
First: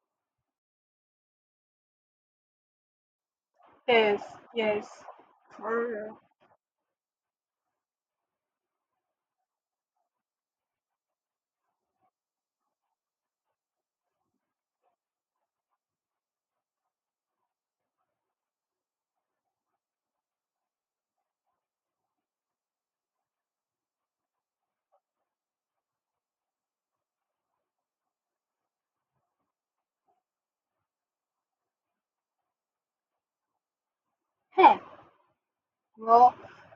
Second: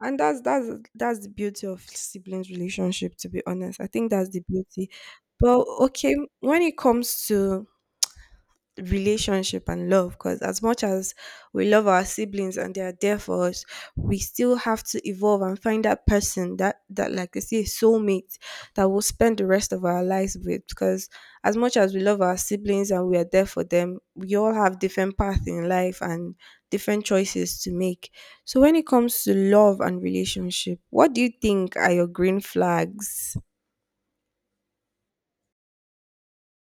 Speaker 2: and that's that's the beauty of siblings relationship. To be honest, I think
Speaker 1: Yes,
Speaker 2: that's the beauty.
Speaker 1: yes.
Speaker 2: But
Speaker 1: For
Speaker 2: okay,
Speaker 1: real.
Speaker 2: when it comes to relationship and love, because as much as we love our siblings and they are there for us, we still have to evolve and find that person that, like they say, soulmate that we'll spend the rest of our lives with. Because as much as we love our siblings and we are there for them, we all have different paths in life and different choices to make. So when it comes to love and relationship, what do you think are your green flags?
Speaker 1: Hey, well,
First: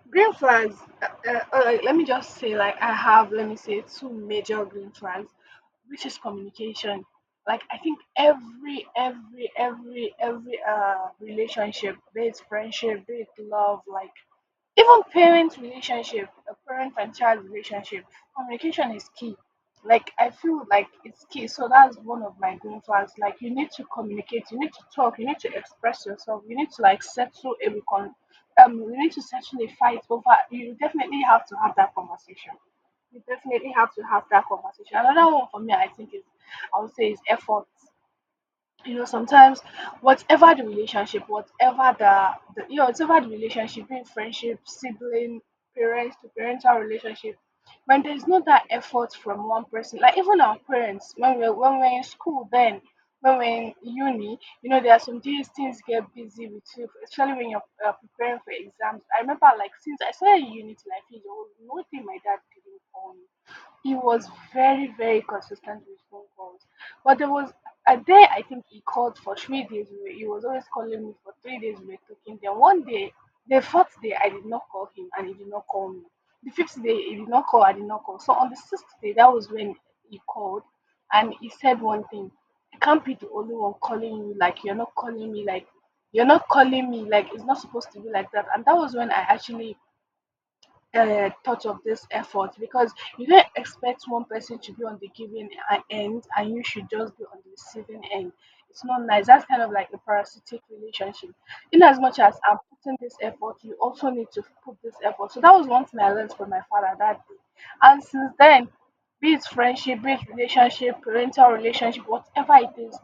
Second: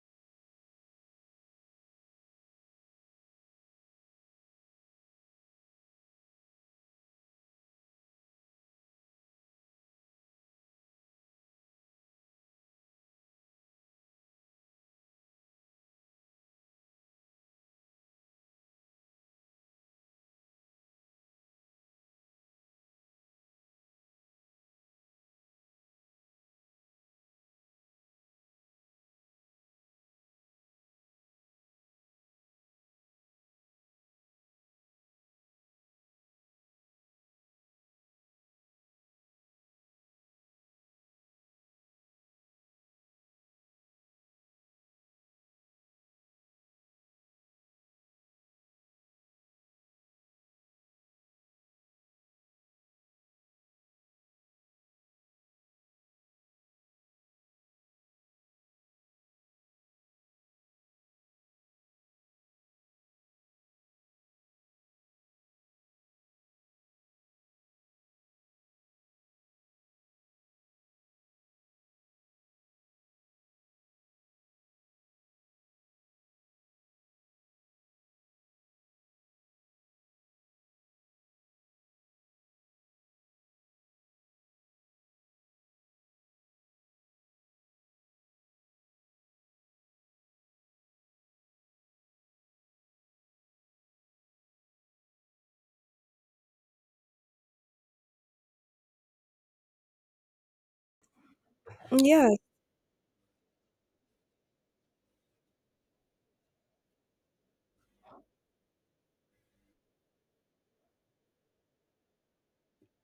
Speaker 1: green flags. Like, let me just say, like I have, let me say, two major green flags, which is communication. Like I think every relationship, be it friendship, be it love, like even parent relationship, a parent and child relationship, communication is key. Like I feel like it's key. So that's one of my green flags. Like you need to communicate, you need to talk, you need to express yourself, you need to like settle a recon you need to settle a fight over, you definitely have to have that conversation you definitely have to have that conversation. Another one for me I think is, I would say is effort. You know, sometimes whatever the relationship, whatever the you know whatever the relationship, being friendship, sibling, parents to parental relationship, when there's not that effort from one person, like even our parents when we're in school, then when we're in uni, you know, there are some days things get busy with you, especially when you're preparing for exams. I remember like since I started uni till I finished, there was nothing my dad didn't for me. He was very, very consistent with phone calls. But there was a day I think he called for 3 days. He was always calling me for 3 days. We were talking. Then one day, the fourth day, I did not call him and he did not call me. The fifth day, he did not call. I did not call. So on the sixth day, that was when he called and he said one thing. It can't be the only one calling you, like you're not calling me, like it's not supposed to be like that. And that was when I actually thought of this effort, because you don't expect one person to be on the giving end and you should just be on the receiving end. It's not nice. That's kind of like a parasitic relationship. In as much
Speaker 2: Yeah,
Speaker 1: as I'm putting this effort, you also need to put this effort. So that was one thing I learned from my father that day. And since then, be it friendship, be it relationship, parental relationship, whatever it is,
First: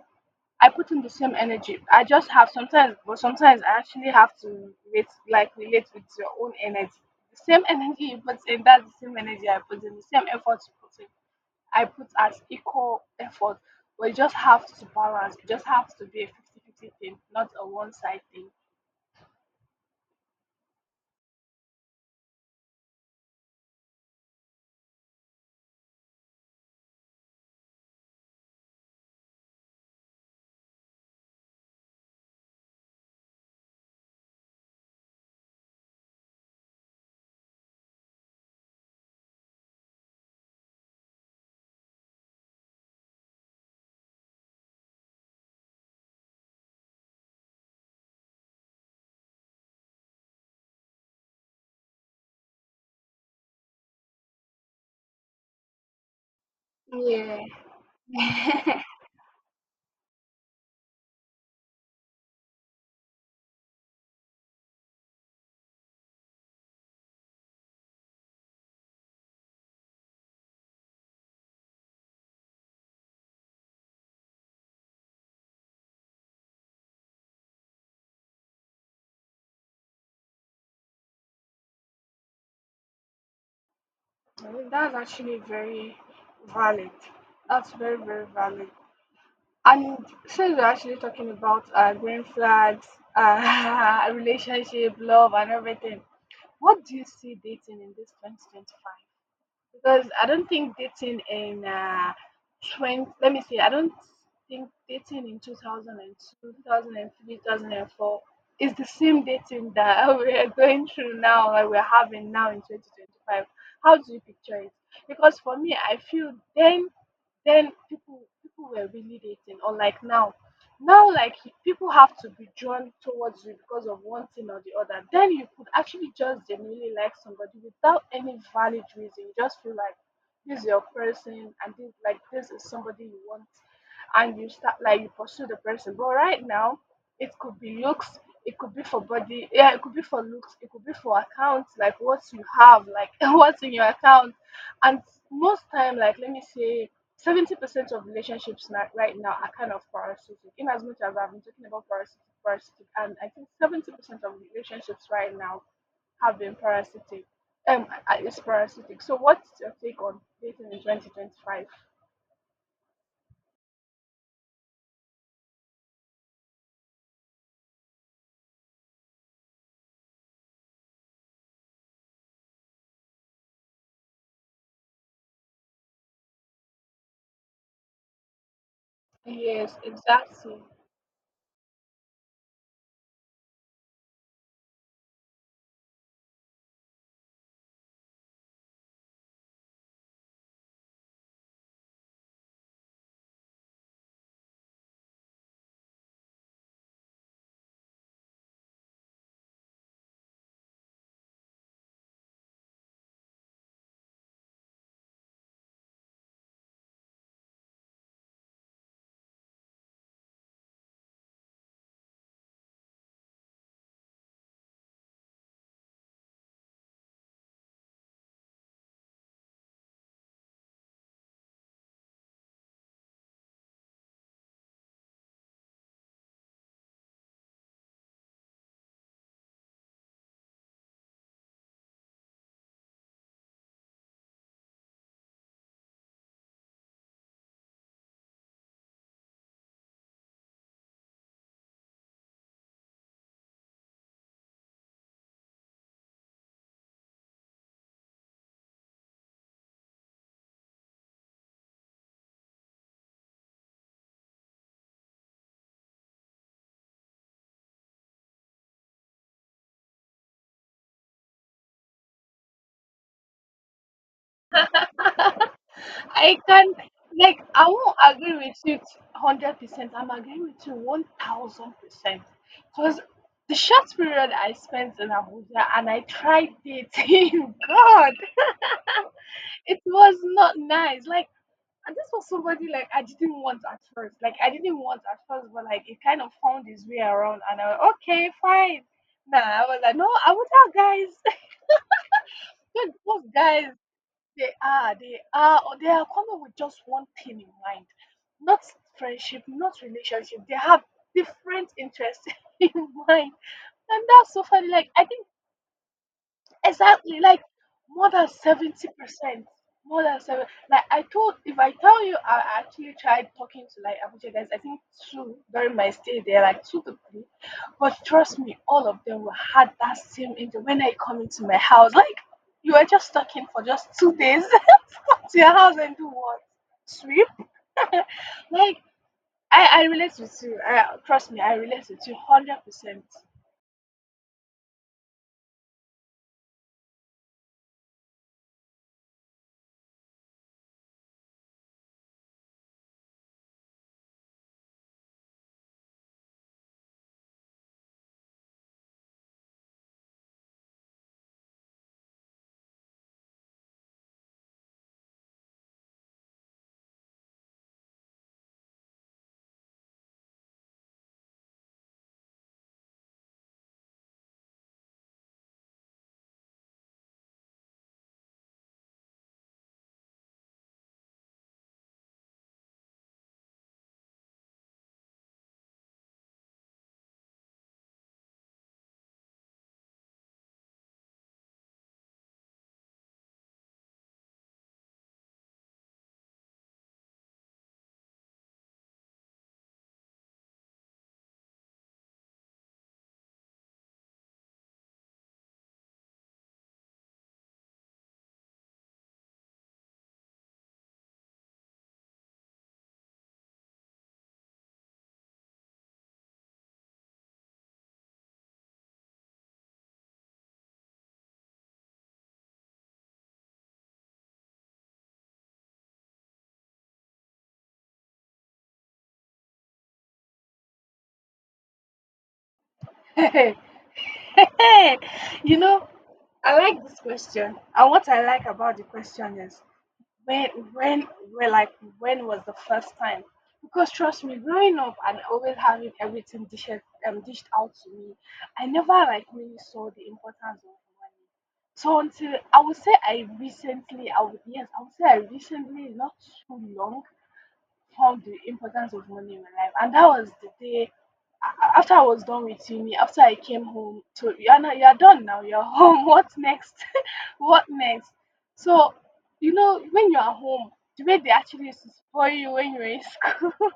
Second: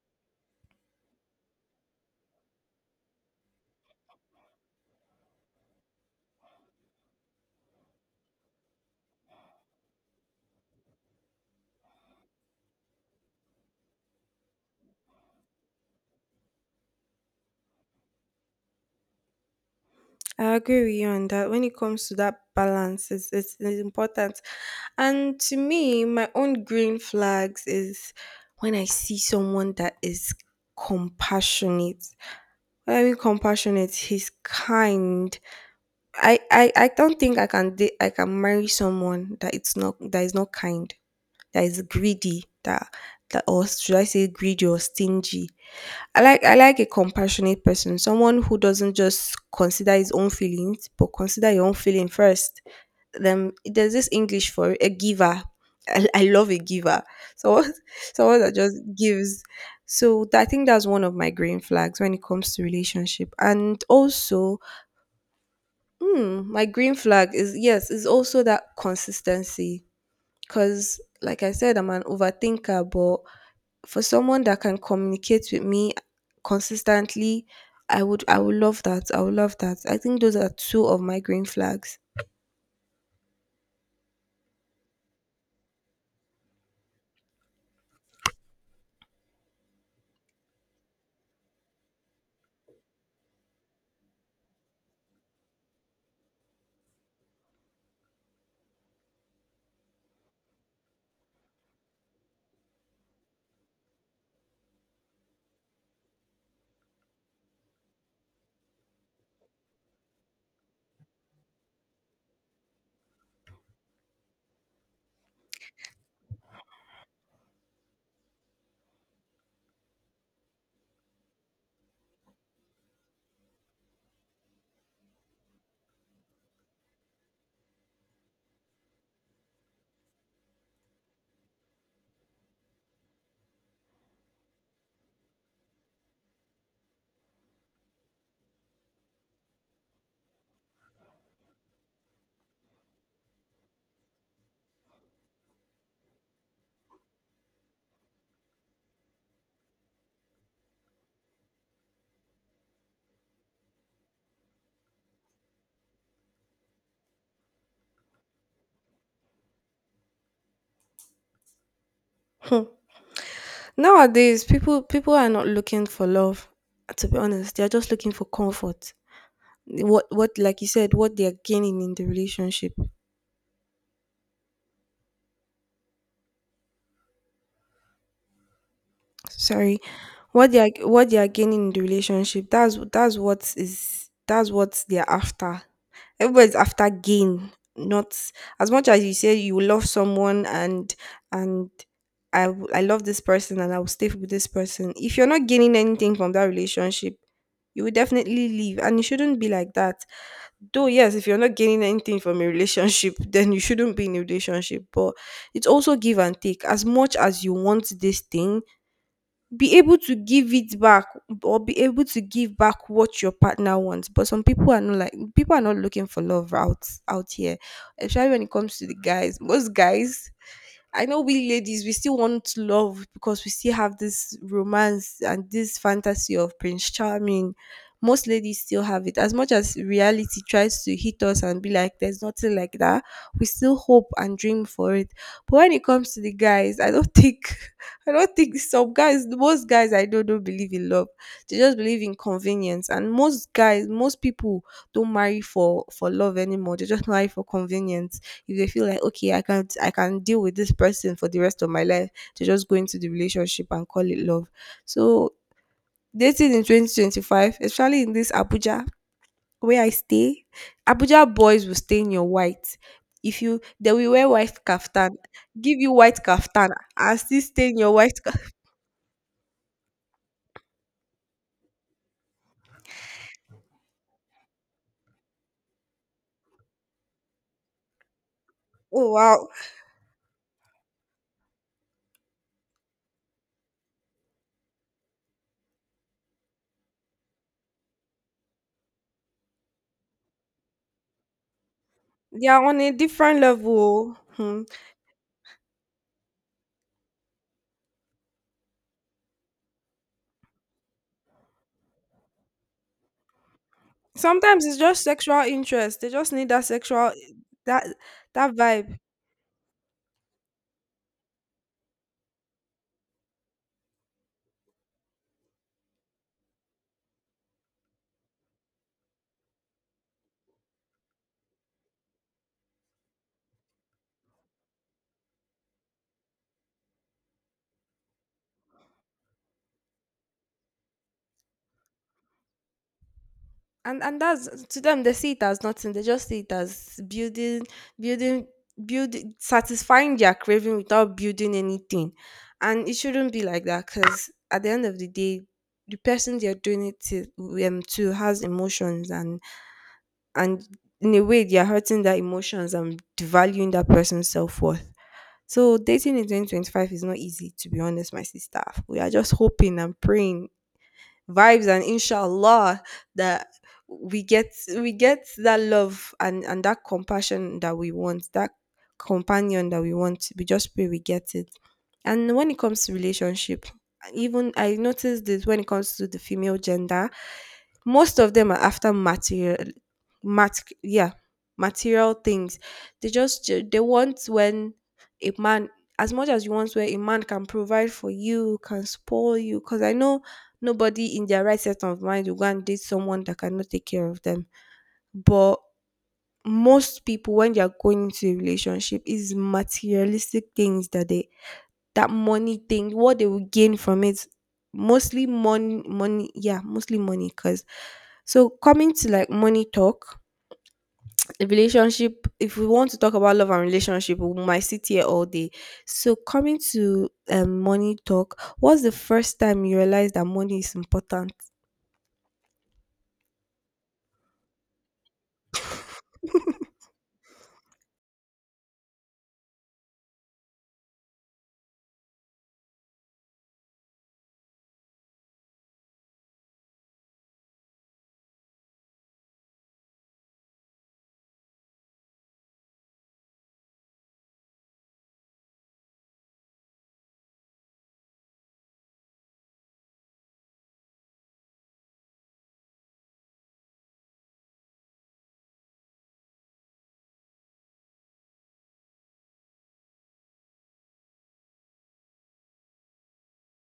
Speaker 1: I put in the same energy. I just have sometimes, but sometimes I actually have to relate, like relate with your own energy. The same energy you put in, that's the same energy I put in. The same effort you put in, I put as equal effort. But you just have to balance. It just has to be a 50-50 thing, not a one-side thing.
Speaker 2: I agree with you on that. When it comes to that balance, it's important. And to me, my own green flags is when I see someone that is compassionate. When I mean compassionate, he's kind. I don't think I can date, I can marry someone that it's not that is not kind, that is greedy, that that or should I say greedy or stingy. I like a compassionate person, someone who doesn't just consider his own feelings, but consider your own feeling first. Then there's this English for it, a giver. I love a giver.
Speaker 1: Yeah.
Speaker 2: So someone that just gives. So that, I think that's one of my green flags when it comes to relationship. And also, hmm, my green flag is, yes, is also that consistency, because, like I said, I'm an overthinker. But for someone that can communicate with me consistently, I would love that. I would love that. I think those are two of my green flags.
Speaker 1: I mean, that's actually very valid. That's very, very valid. And since we're actually talking about green flags, relationship, love, and everything, what do you see dating in this 2025? Because I don't think dating in uh, 20, let me see, I don't think dating in 2002, 2003, 2004 is the same dating that we are going through now, like we're having now in 2025. How do you picture it? Because for me, I feel then people were really dating, or like now, now like people have to be drawn towards you because of one thing or the other. Then you could actually just genuinely like somebody without any valid reason. You just feel like this is your person, and this, like this is somebody you want, and you start like you pursue the person. But right now, it could be looks, it could be for body, yeah, it could be for looks, it could be for accounts, like what you have, like what's in your account. And most time, like let me say, 70% of relationships right now are kind of parasitic. In as much as I've been talking about parasitic, and I think 70% of relationships right now have been parasitic. It's parasitic. So, what's your take on dating in 2025?
Speaker 2: Hmm. Nowadays, people are not looking for love. To be honest, they are just looking for comfort. What like you said, what they are gaining in the relationship.
Speaker 1: Yes,
Speaker 2: Sorry, what
Speaker 1: exactly.
Speaker 2: they are, what they are gaining in the relationship, that's what they're after. Everybody's after gain. Not, as much as you say you love someone, and I love this person and I will stay with this person. If you're not gaining anything from that relationship, you will definitely leave. And it shouldn't be like that. Though, yes, if you're not gaining anything from a relationship, then you shouldn't be in a relationship. But it's also give and take. As much as you want this thing, be able to give it back or be able to give back what your partner wants. But some people are not like people are not looking for love out here, especially when it comes to the guys. Most guys I know, we ladies, we still want love because we still have this romance and this fantasy of Prince Charming. Most ladies still have it. As much as reality tries to hit us and be like, there's nothing like that, we still hope and dream for it. But when it comes to the guys, I don't think, I don't think some guys, most guys I know don't believe in love. They just believe in convenience. And most guys, most people don't marry for love anymore. They just marry for convenience if they feel like, okay, I can't I can deal with this person for the rest of my life, to just go into the relationship and call it love. So dating in 2025, especially in this Abuja where I stay. Abuja boys will stay in your white, if you, they will wear white kaftan, give you white
Speaker 1: I
Speaker 2: kaftan,
Speaker 1: can
Speaker 2: and still
Speaker 1: like I
Speaker 2: stay in your
Speaker 1: won't
Speaker 2: white ka-
Speaker 1: agree with you 100%. I'm agreeing with you 1000%. Cause the short period I spent in Abuja and I tried dating, God,
Speaker 2: oh, wow.
Speaker 1: it was not nice. Like, and this was somebody like I didn't want at first. But like it kind of found its way around, and I was okay, fine. Nah, I was like, no, I will tell guys.
Speaker 2: They are on
Speaker 1: Dude,
Speaker 2: a
Speaker 1: those
Speaker 2: different
Speaker 1: guys,
Speaker 2: level. Hmm.
Speaker 1: they are coming with just one thing in mind, not friendship, not relationship. They have different interests in mind, and that's so
Speaker 2: Sometimes
Speaker 1: funny.
Speaker 2: it's
Speaker 1: Like
Speaker 2: just
Speaker 1: I think
Speaker 2: sexual interest, they just need that sexual,
Speaker 1: exactly, like
Speaker 2: that
Speaker 1: more than
Speaker 2: that
Speaker 1: seventy
Speaker 2: vibe.
Speaker 1: percent, more than seven. Like I told, if I tell you, I actually tried talking to like Abuja guys. I think two during my stay there, like two to three. But trust me, all of them were had that same angel when I come into my house. Like you were just talking for just 2 days to your house and do what? Sweep. Like I relate with you. I, trust me, I relate with you hundred percent.
Speaker 2: And that's to them, they see it as nothing, they just see it as building, building, building, satisfying their craving without building anything. And it shouldn't be like that, because at the end of the day, the person they're doing it to, to, has emotions, and in a way they're hurting their emotions and devaluing that person's self-worth. So dating in 2025 is not easy, to be honest, my sister. We are just hoping and praying, vibes and inshallah, that we get we get that love, and that compassion that we want, that companion that we want, we just pray we get it. And when it comes to relationship, even I noticed this, when it comes to the female gender, most of them are after material, mat, yeah, material things. They just, they want when a man, as much as you want where a man can provide for you, can spoil you, because I know nobody in their right set of mind will go and date someone that cannot take care of them. But most people, when they are going into a relationship, is materialistic things that they, that money thing, what they will gain from it, mostly money, money, yeah, mostly money. Cause so coming to like money talk, the relationship. If we want to talk about love and relationship, we might sit here all day. So coming to money talk, what's the first time you realize that money is important?
Speaker 1: You know, I like this question. And what I like about the question is when when we like when was the first time? Because trust me, growing up and always having everything dished out to me, I never like really saw the importance of money. So until I would say I recently, I would say I recently, not too long, found the importance of money in my life, and that was the day after I was done with uni, after I came home, so you're not, you're done now, you're home. What's next? What next? So, you know, when you are home, the way they actually used to spoil you when you were in school,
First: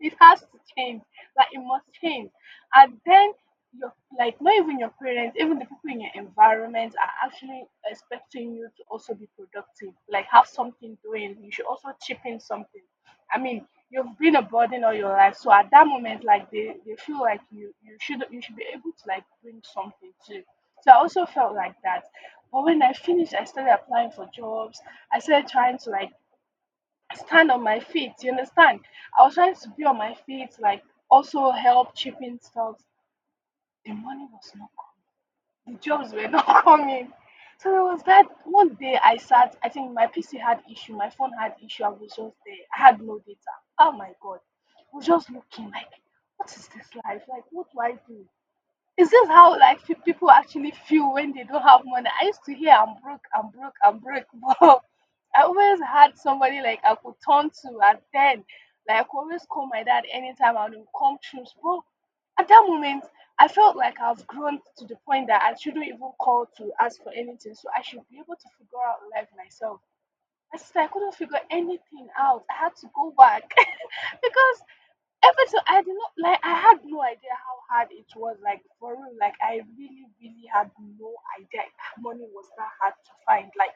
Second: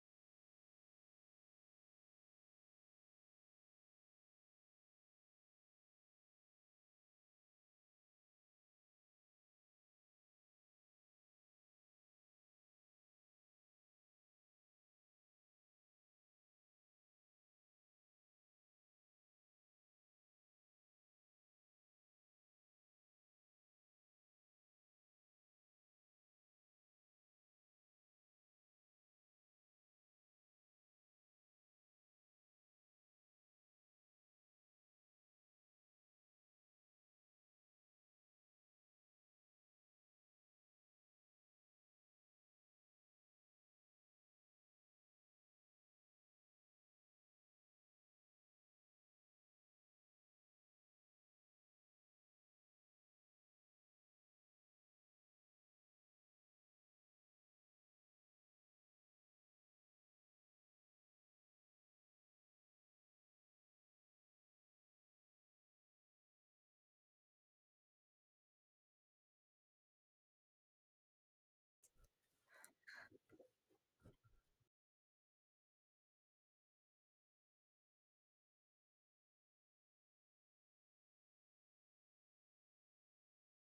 Speaker 1: it has to change. Like it must change. And then your, like not even your parents, even the people in your environment are actually expecting you to also be productive. Like have something doing. You should also chip in something. I mean, you've been a burden all your life. So at that moment, like they feel like you should be able to like bring something too. So I also felt like that. But when I finished, I started applying for jobs. I started trying to like stand on my feet. You understand? I was trying to be on my feet, like also help chipping stuff. The money was not coming. The jobs were not coming. So it was that one day I sat. I think my PC had issue. My phone had issue. I was just there. I had no data. Oh my god! I was just looking like, what is this life? Like, what do I do? Is this how like people actually feel when they don't have money? I used to hear I'm broke, but I always had somebody like I could turn to, and then like I could always call my dad anytime and he would come through. But at that moment, I felt like I've grown to the point that I shouldn't even call to ask for anything. So I should be able to figure out life myself. My sister, I couldn't figure anything out. I had to go back because everything I did not like I had no idea how hard it was like for real. Like I really, really had no idea that money was that hard to find. Like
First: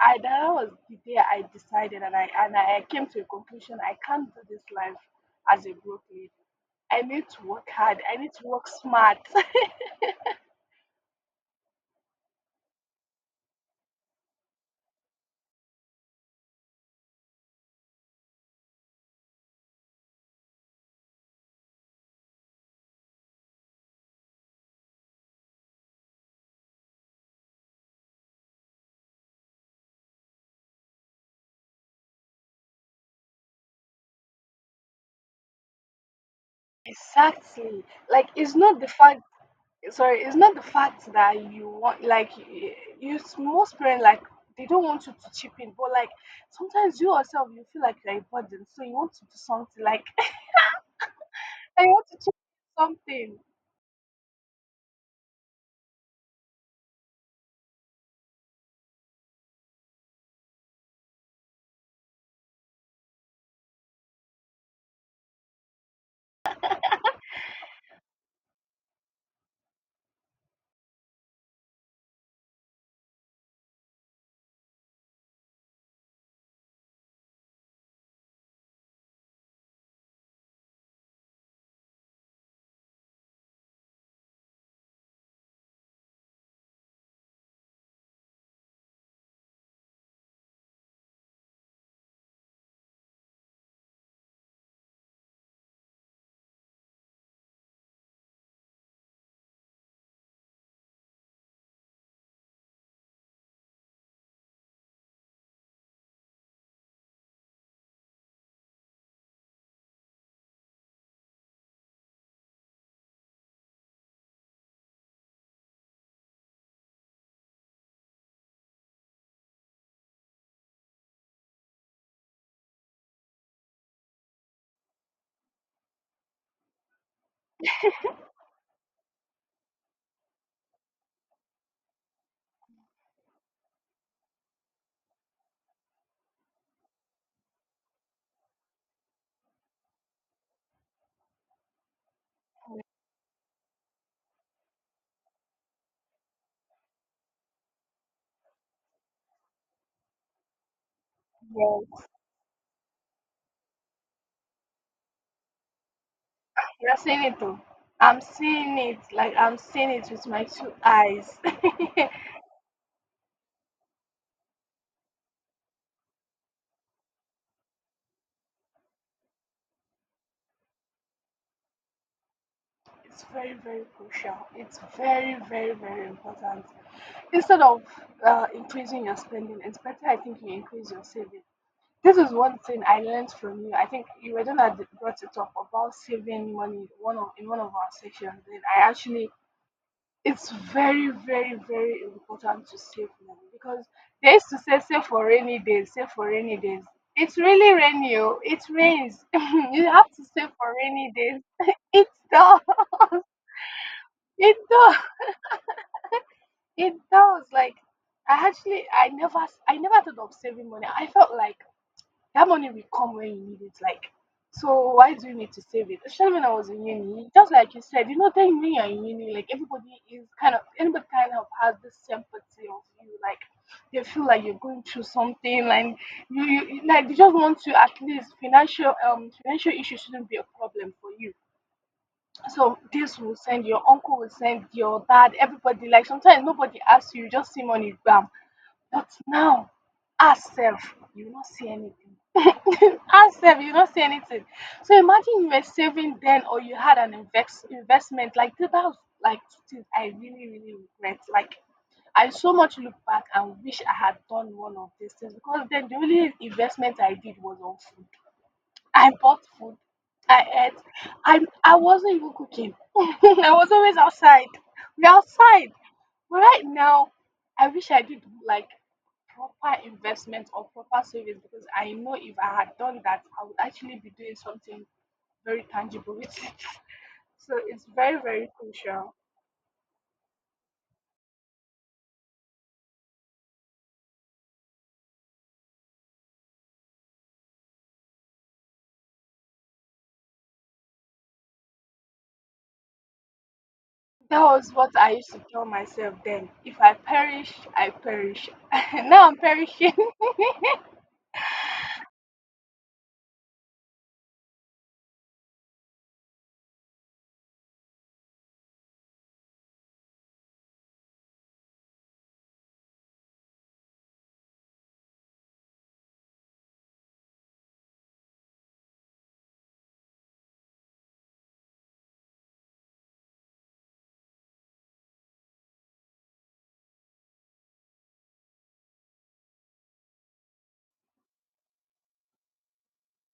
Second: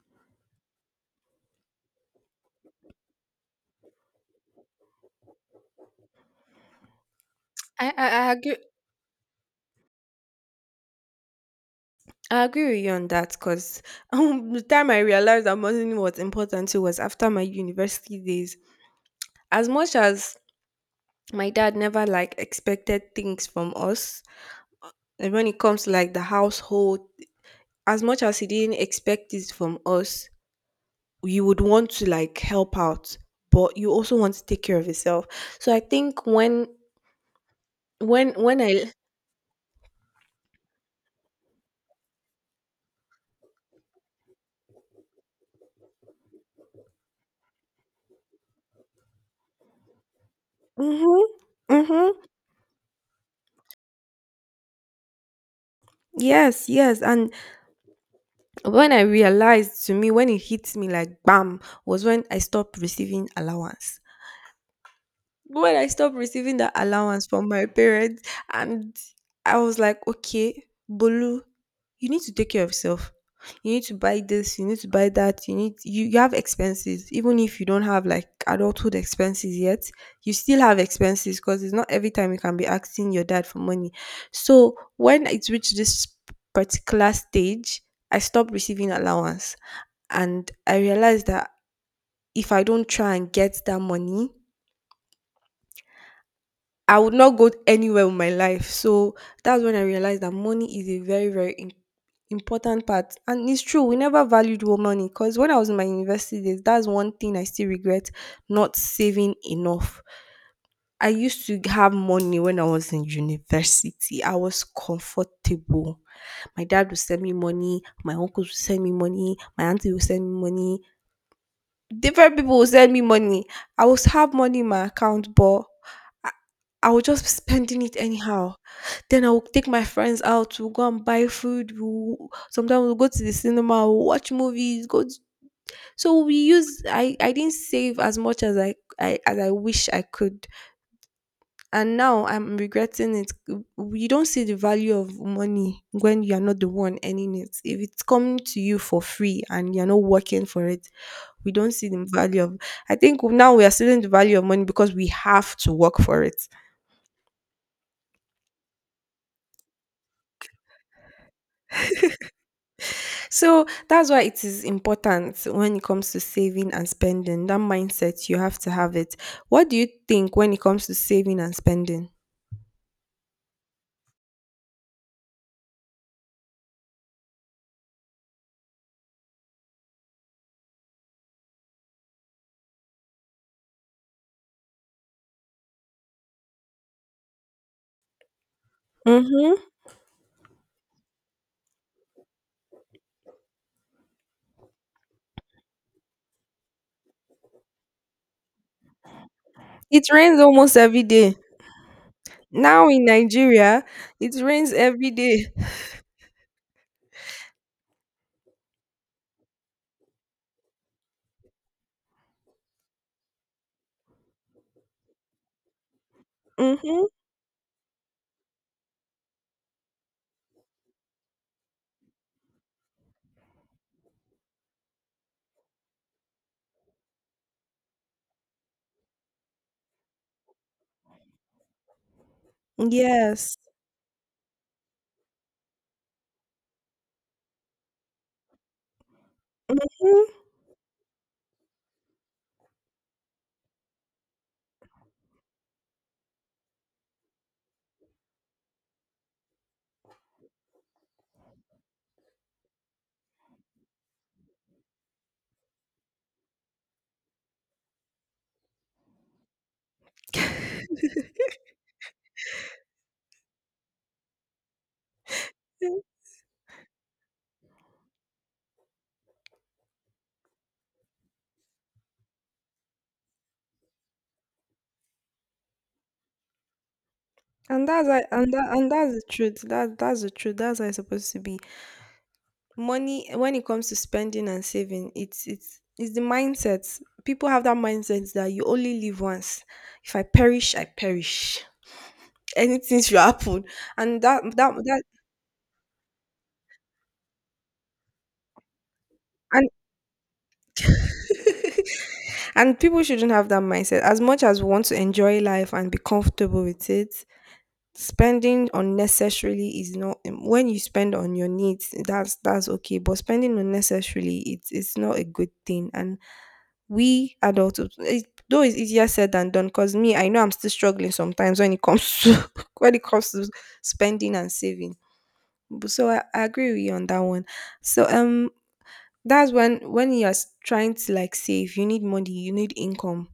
Speaker 1: I that was the day I decided and I came to a conclusion, I can't do this life as a broke lady. I need to work
Speaker 2: I,
Speaker 1: hard.
Speaker 2: I,
Speaker 1: I need
Speaker 2: I
Speaker 1: to
Speaker 2: agree.
Speaker 1: work smart.
Speaker 2: I agree with you on that because the time I realized that money was important too was after my university days. As much as my dad never like expected things from us, and when it comes to like the household, as much as he didn't expect this from us, you would want to like help out, but you also want to take care of yourself. So I think when
Speaker 1: Exactly. Like
Speaker 2: when
Speaker 1: it's
Speaker 2: when
Speaker 1: not
Speaker 2: I.
Speaker 1: the fact, sorry, it's not the fact that you want, like you, most parents like, they don't want you to chip in, but like sometimes you yourself, you feel like you're a burden, so you want to do something like
Speaker 2: Mhm.
Speaker 1: I want
Speaker 2: Mhm.
Speaker 1: to chip in something.
Speaker 2: Yes, yes. And when I realized, to me, when it hit me like bam, was when I stopped receiving allowance, when I stopped receiving that allowance from my parents, and I was like, okay, Bolu, you need to take care of yourself. You need to buy this, you need to buy that, you need, you have expenses. Even if you don't have like adulthood expenses yet, you still have expenses because it's not every time you can be asking your dad for money. So when it reached this particular stage, I stopped receiving allowance and I realized that if I don't try and get that money, I would not go anywhere with my life. So that's when I realized that money is a very im- important part. And it's true, we never valued wo- money, because when I was in my university days, that's one thing I still regret, not saving enough. I used to have money when I was in university. I was comfortable. My dad would send me money, my uncles would send me money, my auntie would send me money, different people will send me money. I will have money in my account, but I, I will just be spending it anyhow. Then I will take my friends out. We'll go and buy food. We'll, sometimes we'll go to the cinema. We'll watch movies. Go. To, so we use. I didn't save as much as I as I wish I could. And now I'm regretting it. W- You don't see the value of money when you're not the one earning it. If it's coming to you for free and you're not working for it, we don't see
Speaker 1: Yes,
Speaker 2: the value of. I think now we are seeing the value of money because we have to work for it.
Speaker 1: you're seeing it though. I'm seeing it, like I'm seeing it with my two eyes.
Speaker 2: So that's why it is important when it comes to saving and spending. That mindset, you have to have it. What do you think when it comes to saving and spending?
Speaker 1: It's very, very crucial. It's very, very, very important. Instead of increasing your spending, it's better, I think, you increase your savings. This is one thing I learned from you. I think you were the one that brought it up about saving money one of in one of our sessions. And I actually,
Speaker 2: Mm-hmm.
Speaker 1: it's very, very, very important to save money because they used to say save for rainy days, save for rainy days. It's really rainy, oh, it rains. You
Speaker 2: It
Speaker 1: have to
Speaker 2: rains
Speaker 1: save for
Speaker 2: almost every
Speaker 1: rainy
Speaker 2: day.
Speaker 1: days. It does,
Speaker 2: Now in Nigeria, it
Speaker 1: it
Speaker 2: rains
Speaker 1: does,
Speaker 2: every day.
Speaker 1: it does. Like I actually, I never thought of saving money. I felt like that money will come when you need it. Like, so why do you need to save it? Especially when I was in
Speaker 2: Mm-hmm.
Speaker 1: uni, just like you said, you know, then when you're in uni, like everybody is kind of, anybody kind of has this sympathy of you, like they feel like you're going through something, like you like they just want to, at least financial financial issues shouldn't be a problem for you. So this will
Speaker 2: Yes.
Speaker 1: send, your uncle will send, your dad, everybody. Like sometimes nobody asks you, you just see money, bam. But now,
Speaker 2: Mhm.
Speaker 1: ourself, you will not see anything. Ourself, you will not see anything. So imagine you were saving then, or you had an investment. Like that was like two things I really, really regret. Like I so much look back and wish I had done one of these things, because then the only investment I did was on food. I bought food. I ate. I wasn't even cooking. I was always outside. We're outside. But right now, I wish I did like proper investment or proper savings, because I know if I had done that, I would actually be doing something very tangible with it. So it's
Speaker 2: And that's
Speaker 1: very,
Speaker 2: I
Speaker 1: very
Speaker 2: and that and that's
Speaker 1: crucial.
Speaker 2: the truth. That's the truth. That's how it's supposed to be. Money when it comes to spending and saving, it's the mindset people have, that mindset that you only live once, if I perish, I perish, anything should happen. And that
Speaker 1: That
Speaker 2: that
Speaker 1: was what
Speaker 2: that
Speaker 1: I used to tell myself then. If I perish, I perish. Now I'm
Speaker 2: and
Speaker 1: perishing.
Speaker 2: and people shouldn't have that mindset. As much as we want to enjoy life and be comfortable with it. Spending unnecessarily is not when you spend on your needs, that's okay. But spending unnecessarily, it's not a good thing. And we adults, it, though it's easier said than done. Cause me, I know I'm still struggling sometimes when it comes to when it comes to spending and saving. B- So I agree with you on that one. So that's when you're s- trying to like save, you need money, you need income.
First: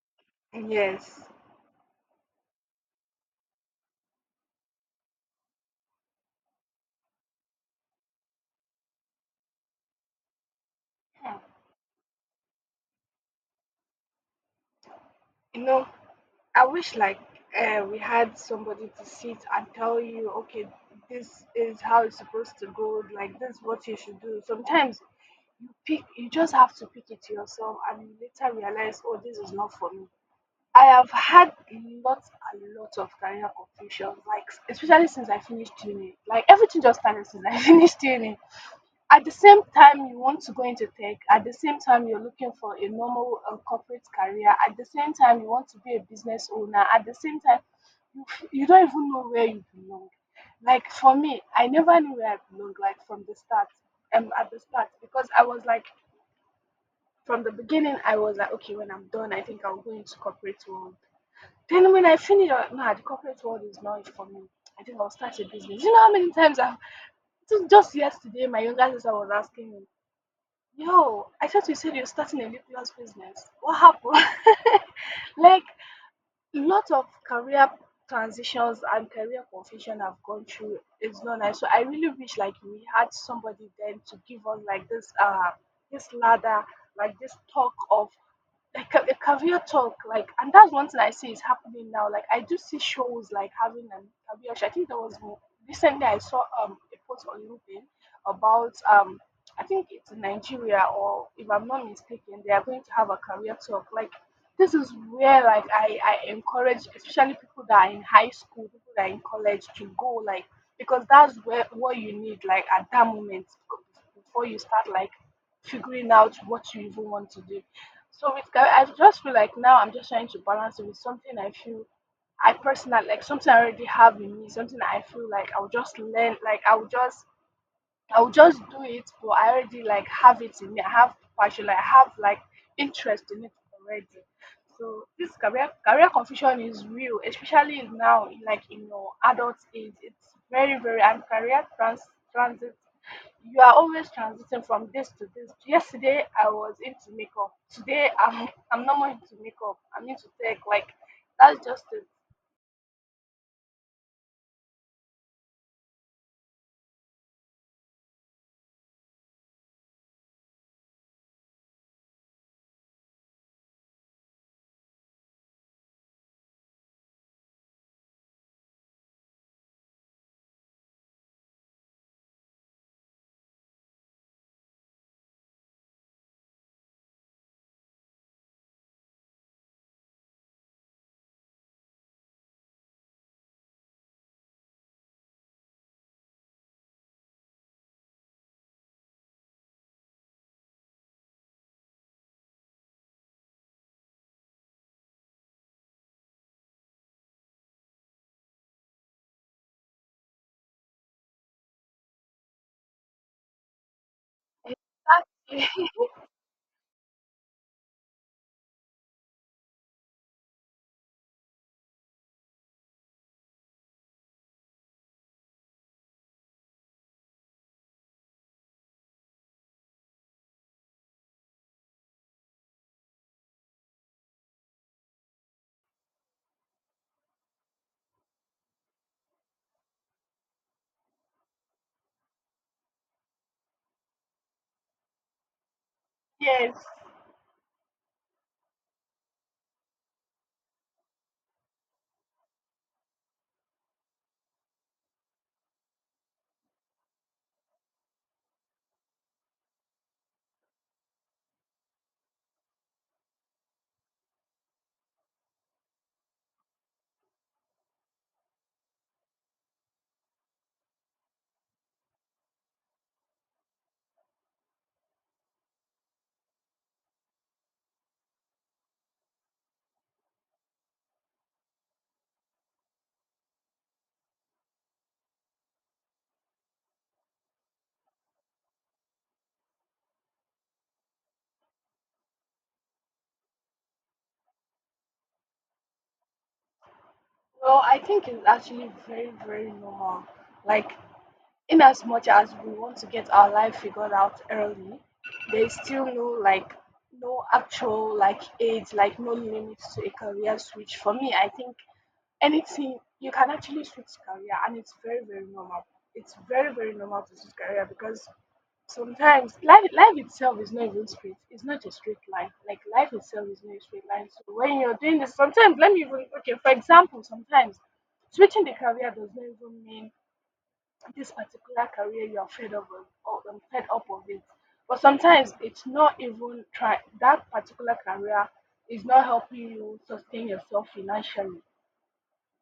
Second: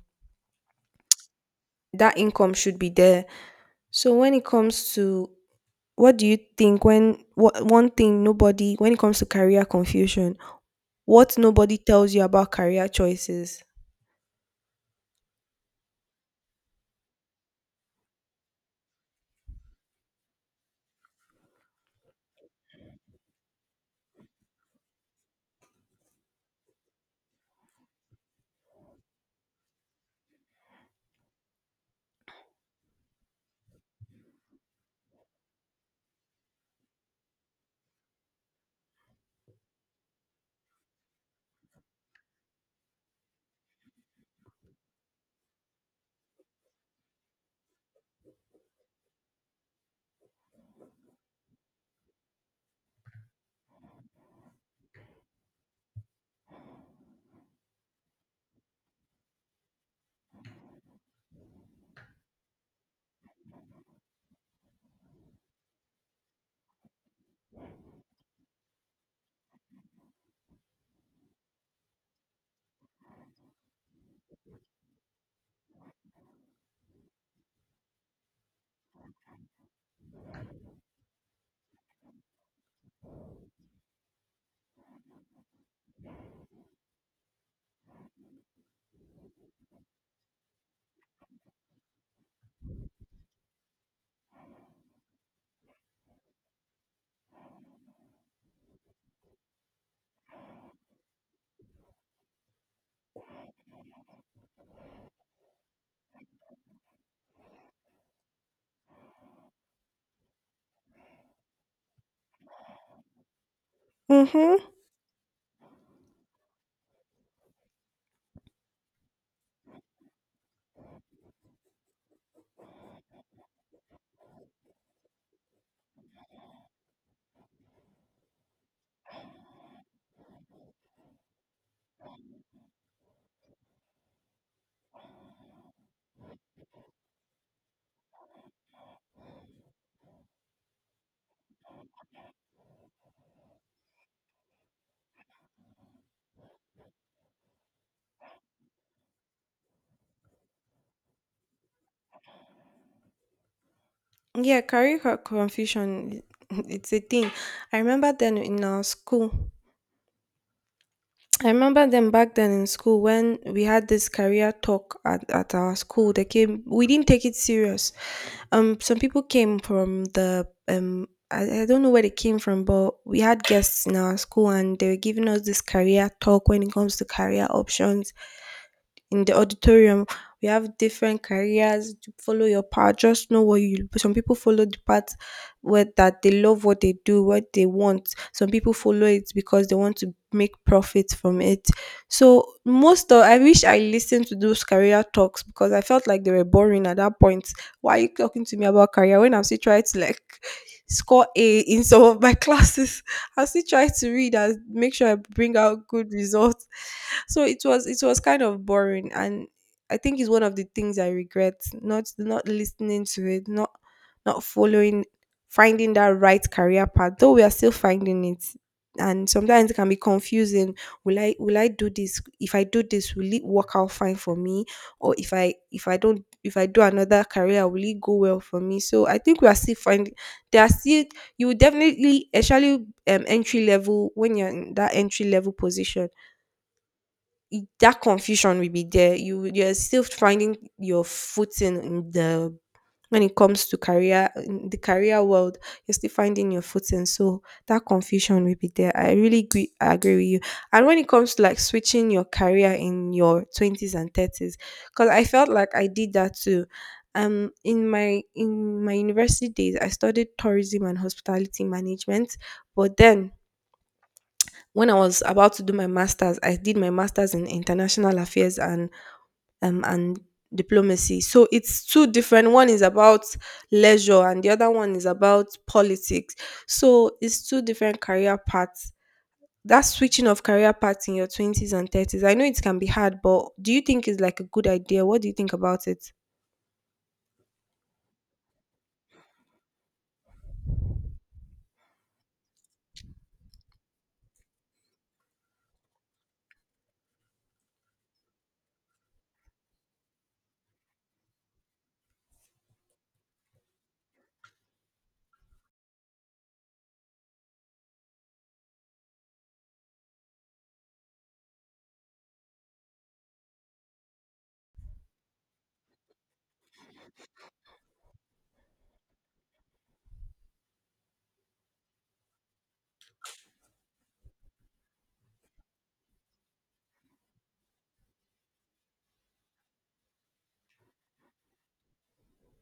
Speaker 1: Yes.
Speaker 2: That income should be there. So when it comes to. What do you think when what one thing nobody, when it comes to career confusion, what
Speaker 1: Hmm.
Speaker 2: nobody tells you about career choices?
Speaker 1: You know, I wish like we had somebody to sit and tell you, okay, this is how it's supposed to go, like this is what you should do. Sometimes you just have to pick it yourself, and you later realize, oh, this is not for me. I have had lots and lots of career confusions. Like, especially since I finished uni, like everything just started since I finished uni. At the same time you want to go into tech, at the same time you're looking for a normal corporate career, at the same time you want to be a business owner, at the same time you don't even know where you belong. Like for me, I never knew where I belong, like from the start. At the start, because I was like, from the beginning, I was like, okay, when I'm done, I think I'll go into corporate world. Then when I finished, I- nah, the corporate world is not for me. I think I'll start a business. You know how many times I've, just yesterday, my younger sister was asking me, "Yo, I thought you said you're starting a lip business. What happened?" Like, lot of career transitions and career confusion I've gone through is not nice. So I really wish like we had somebody then to give us like this this ladder, like this talk of like a career talk. Like, and that's one thing I see is happening now, like I do see shows like having an career show. I think there was recently I saw a post on LinkedIn about I think it's Nigeria, or if I'm not mistaken, they are going to have a career talk. Like this is where, like, I encourage especially people that are in high school, people that are in college to go, like because that's where what you need, like at that moment, before you
Speaker 2: Mm-hmm.
Speaker 1: start like figuring out what you even want to do. So with career, I just feel like now I'm just trying to balance it with something I feel I personally like, something I already have in me, something that I feel like I'll just learn, like I'll just, I'll just do it, but I already like have it in me. I have passion, like I have like interest in it already. So this career confusion is real, especially now, like in your adult age. It's very, very, and career transit, you are always transiting from this to this. Yesterday I was into makeup. Today I'm I'm not more into makeup. I'm into tech. Like that's just it.
Speaker 2: Yeah, career co- confusion, it's a thing. I remember then in our school, I remember them back then in school when we had this career talk at our school. They came, we didn't take it serious. Some people came from the um, I don't know where they came from, but we had guests in our school and they were giving us this career talk when it comes to career options in the auditorium. We have different careers, to follow your path, just know what you, some people follow the path where that they love what they do, what they want, some people follow it because they want to make profit from it. So most of, I wish I listened to those career talks because I felt like they were boring at that point. Why are you talking to me about career when I'm still trying to like score A in some of my classes I still try to read and make sure I bring out
Speaker 1: Exactly.
Speaker 2: good results. So it was, it was kind of boring. And I think it's one of the things I regret, not listening to it, not following, finding that right career path, though we are still finding it. And sometimes it can be confusing. Will I do this, if I do this will it work out fine for me, or if I don't, if I do another career, will it go well for me. So I think we are still finding. There are still, you will definitely, especially entry level, when you're in that entry level position,
Speaker 1: Yes.
Speaker 2: I- that confusion will be there. You will- you're still finding your footing in the, when it comes to career in the career world. You're still finding your footing, so that confusion will be there. I really agree, I agree with you. And when it comes to like switching your career in your twenties and thirties, because I felt like I did that too. In my university days, I studied tourism and hospitality management, but then when I was about to do my master's, I did my master's in international affairs and diplomacy. So it's two different. One is about leisure, and the other one is about politics. So it's two different career paths. That switching of career paths in your twenties and thirties, I know it can be hard, but do you think it's like a good idea? What do you think about it?
Speaker 1: Well, I think it's actually very, very normal. Like, in as much as we want to get our life figured out early, there's still no like no actual like age, like no limits to a career switch. For me, I think anything, you can actually switch career, and it's very, very normal. It's very, very normal to switch career because sometimes life itself is not even straight, it's not a straight line. Like life itself is not a straight line. So when you're doing this sometimes, let me even, okay, for example, sometimes switching the career does not even mean this particular career you're fed up of, or fed up of it, but sometimes it's not even, try that particular career is not helping you sustain yourself financially.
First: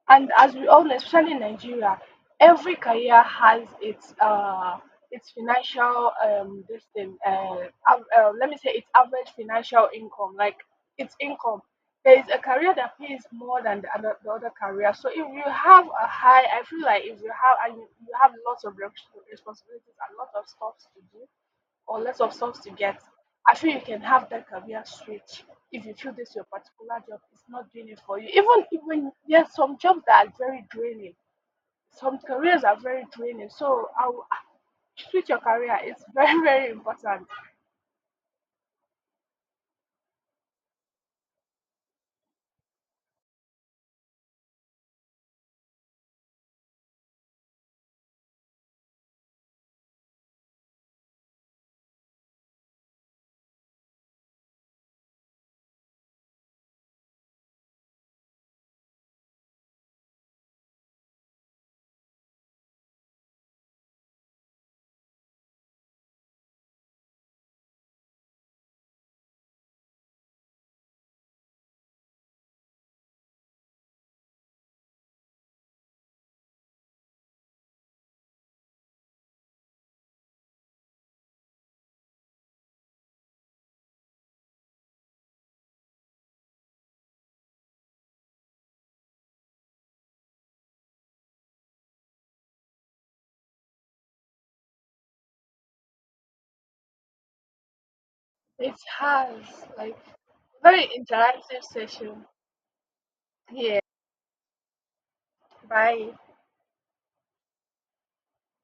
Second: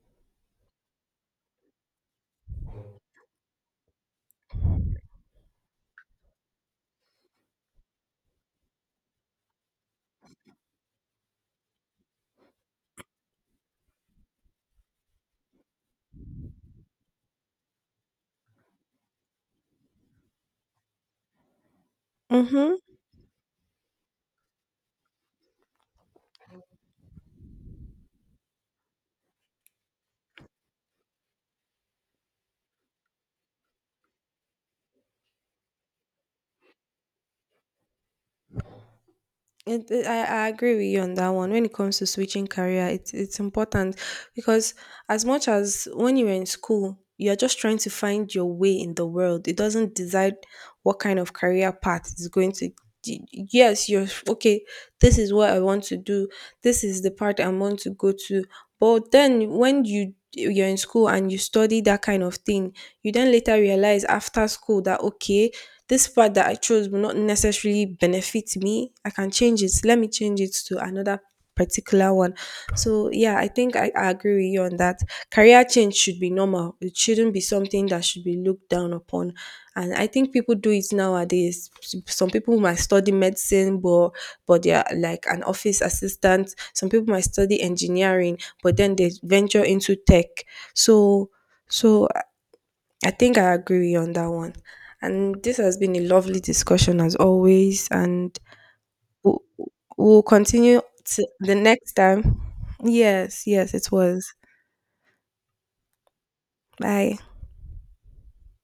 Speaker 1: And as we all know, especially in Nigeria, every career has its financial this thing, let me say its average financial income, like its income. There is a career that pays more than the other career. So if you have a high, I feel like if you have, and you have lots of responsibilities and lots of stuff to do, or less of sums to
Speaker 2: Mm-hmm.
Speaker 1: get, I feel you can have that career switch if you feel this your particular job is not doing it for you. Even even, yes, some jobs that are very draining, some careers are very draining. So I will switch your career. It's very very important.
Speaker 2: I agree with you on that one. When it comes to switching career, it's important, because as much as when you're in school, you're just trying to find your way in the world. It doesn't decide what kind of career path is going to. Y- Yes, you're okay. This is what I want to do. This is the part I want to go to. But then when you you're in school and you study that kind of thing, you then later realize after school that okay, this part that I chose will not necessarily benefit me. I can change it. Let me change it to another particular one. So yeah, I think I agree with you on that. Career change should be normal. It shouldn't be something that should be looked down upon. And I think people do it nowadays. S- Some people might study medicine, but they are like an office assistant. Some people might study engineering, but then they venture into tech. So so I think I agree with you on that one. And this has been a lovely discussion as always. And
Speaker 1: It
Speaker 2: we'll,
Speaker 1: has, like,
Speaker 2: we'll continue
Speaker 1: very
Speaker 2: to the
Speaker 1: interactive
Speaker 2: next
Speaker 1: session.
Speaker 2: time. Yes, yes,
Speaker 1: Yeah.
Speaker 2: it was.
Speaker 1: Bye.
Speaker 2: Bye.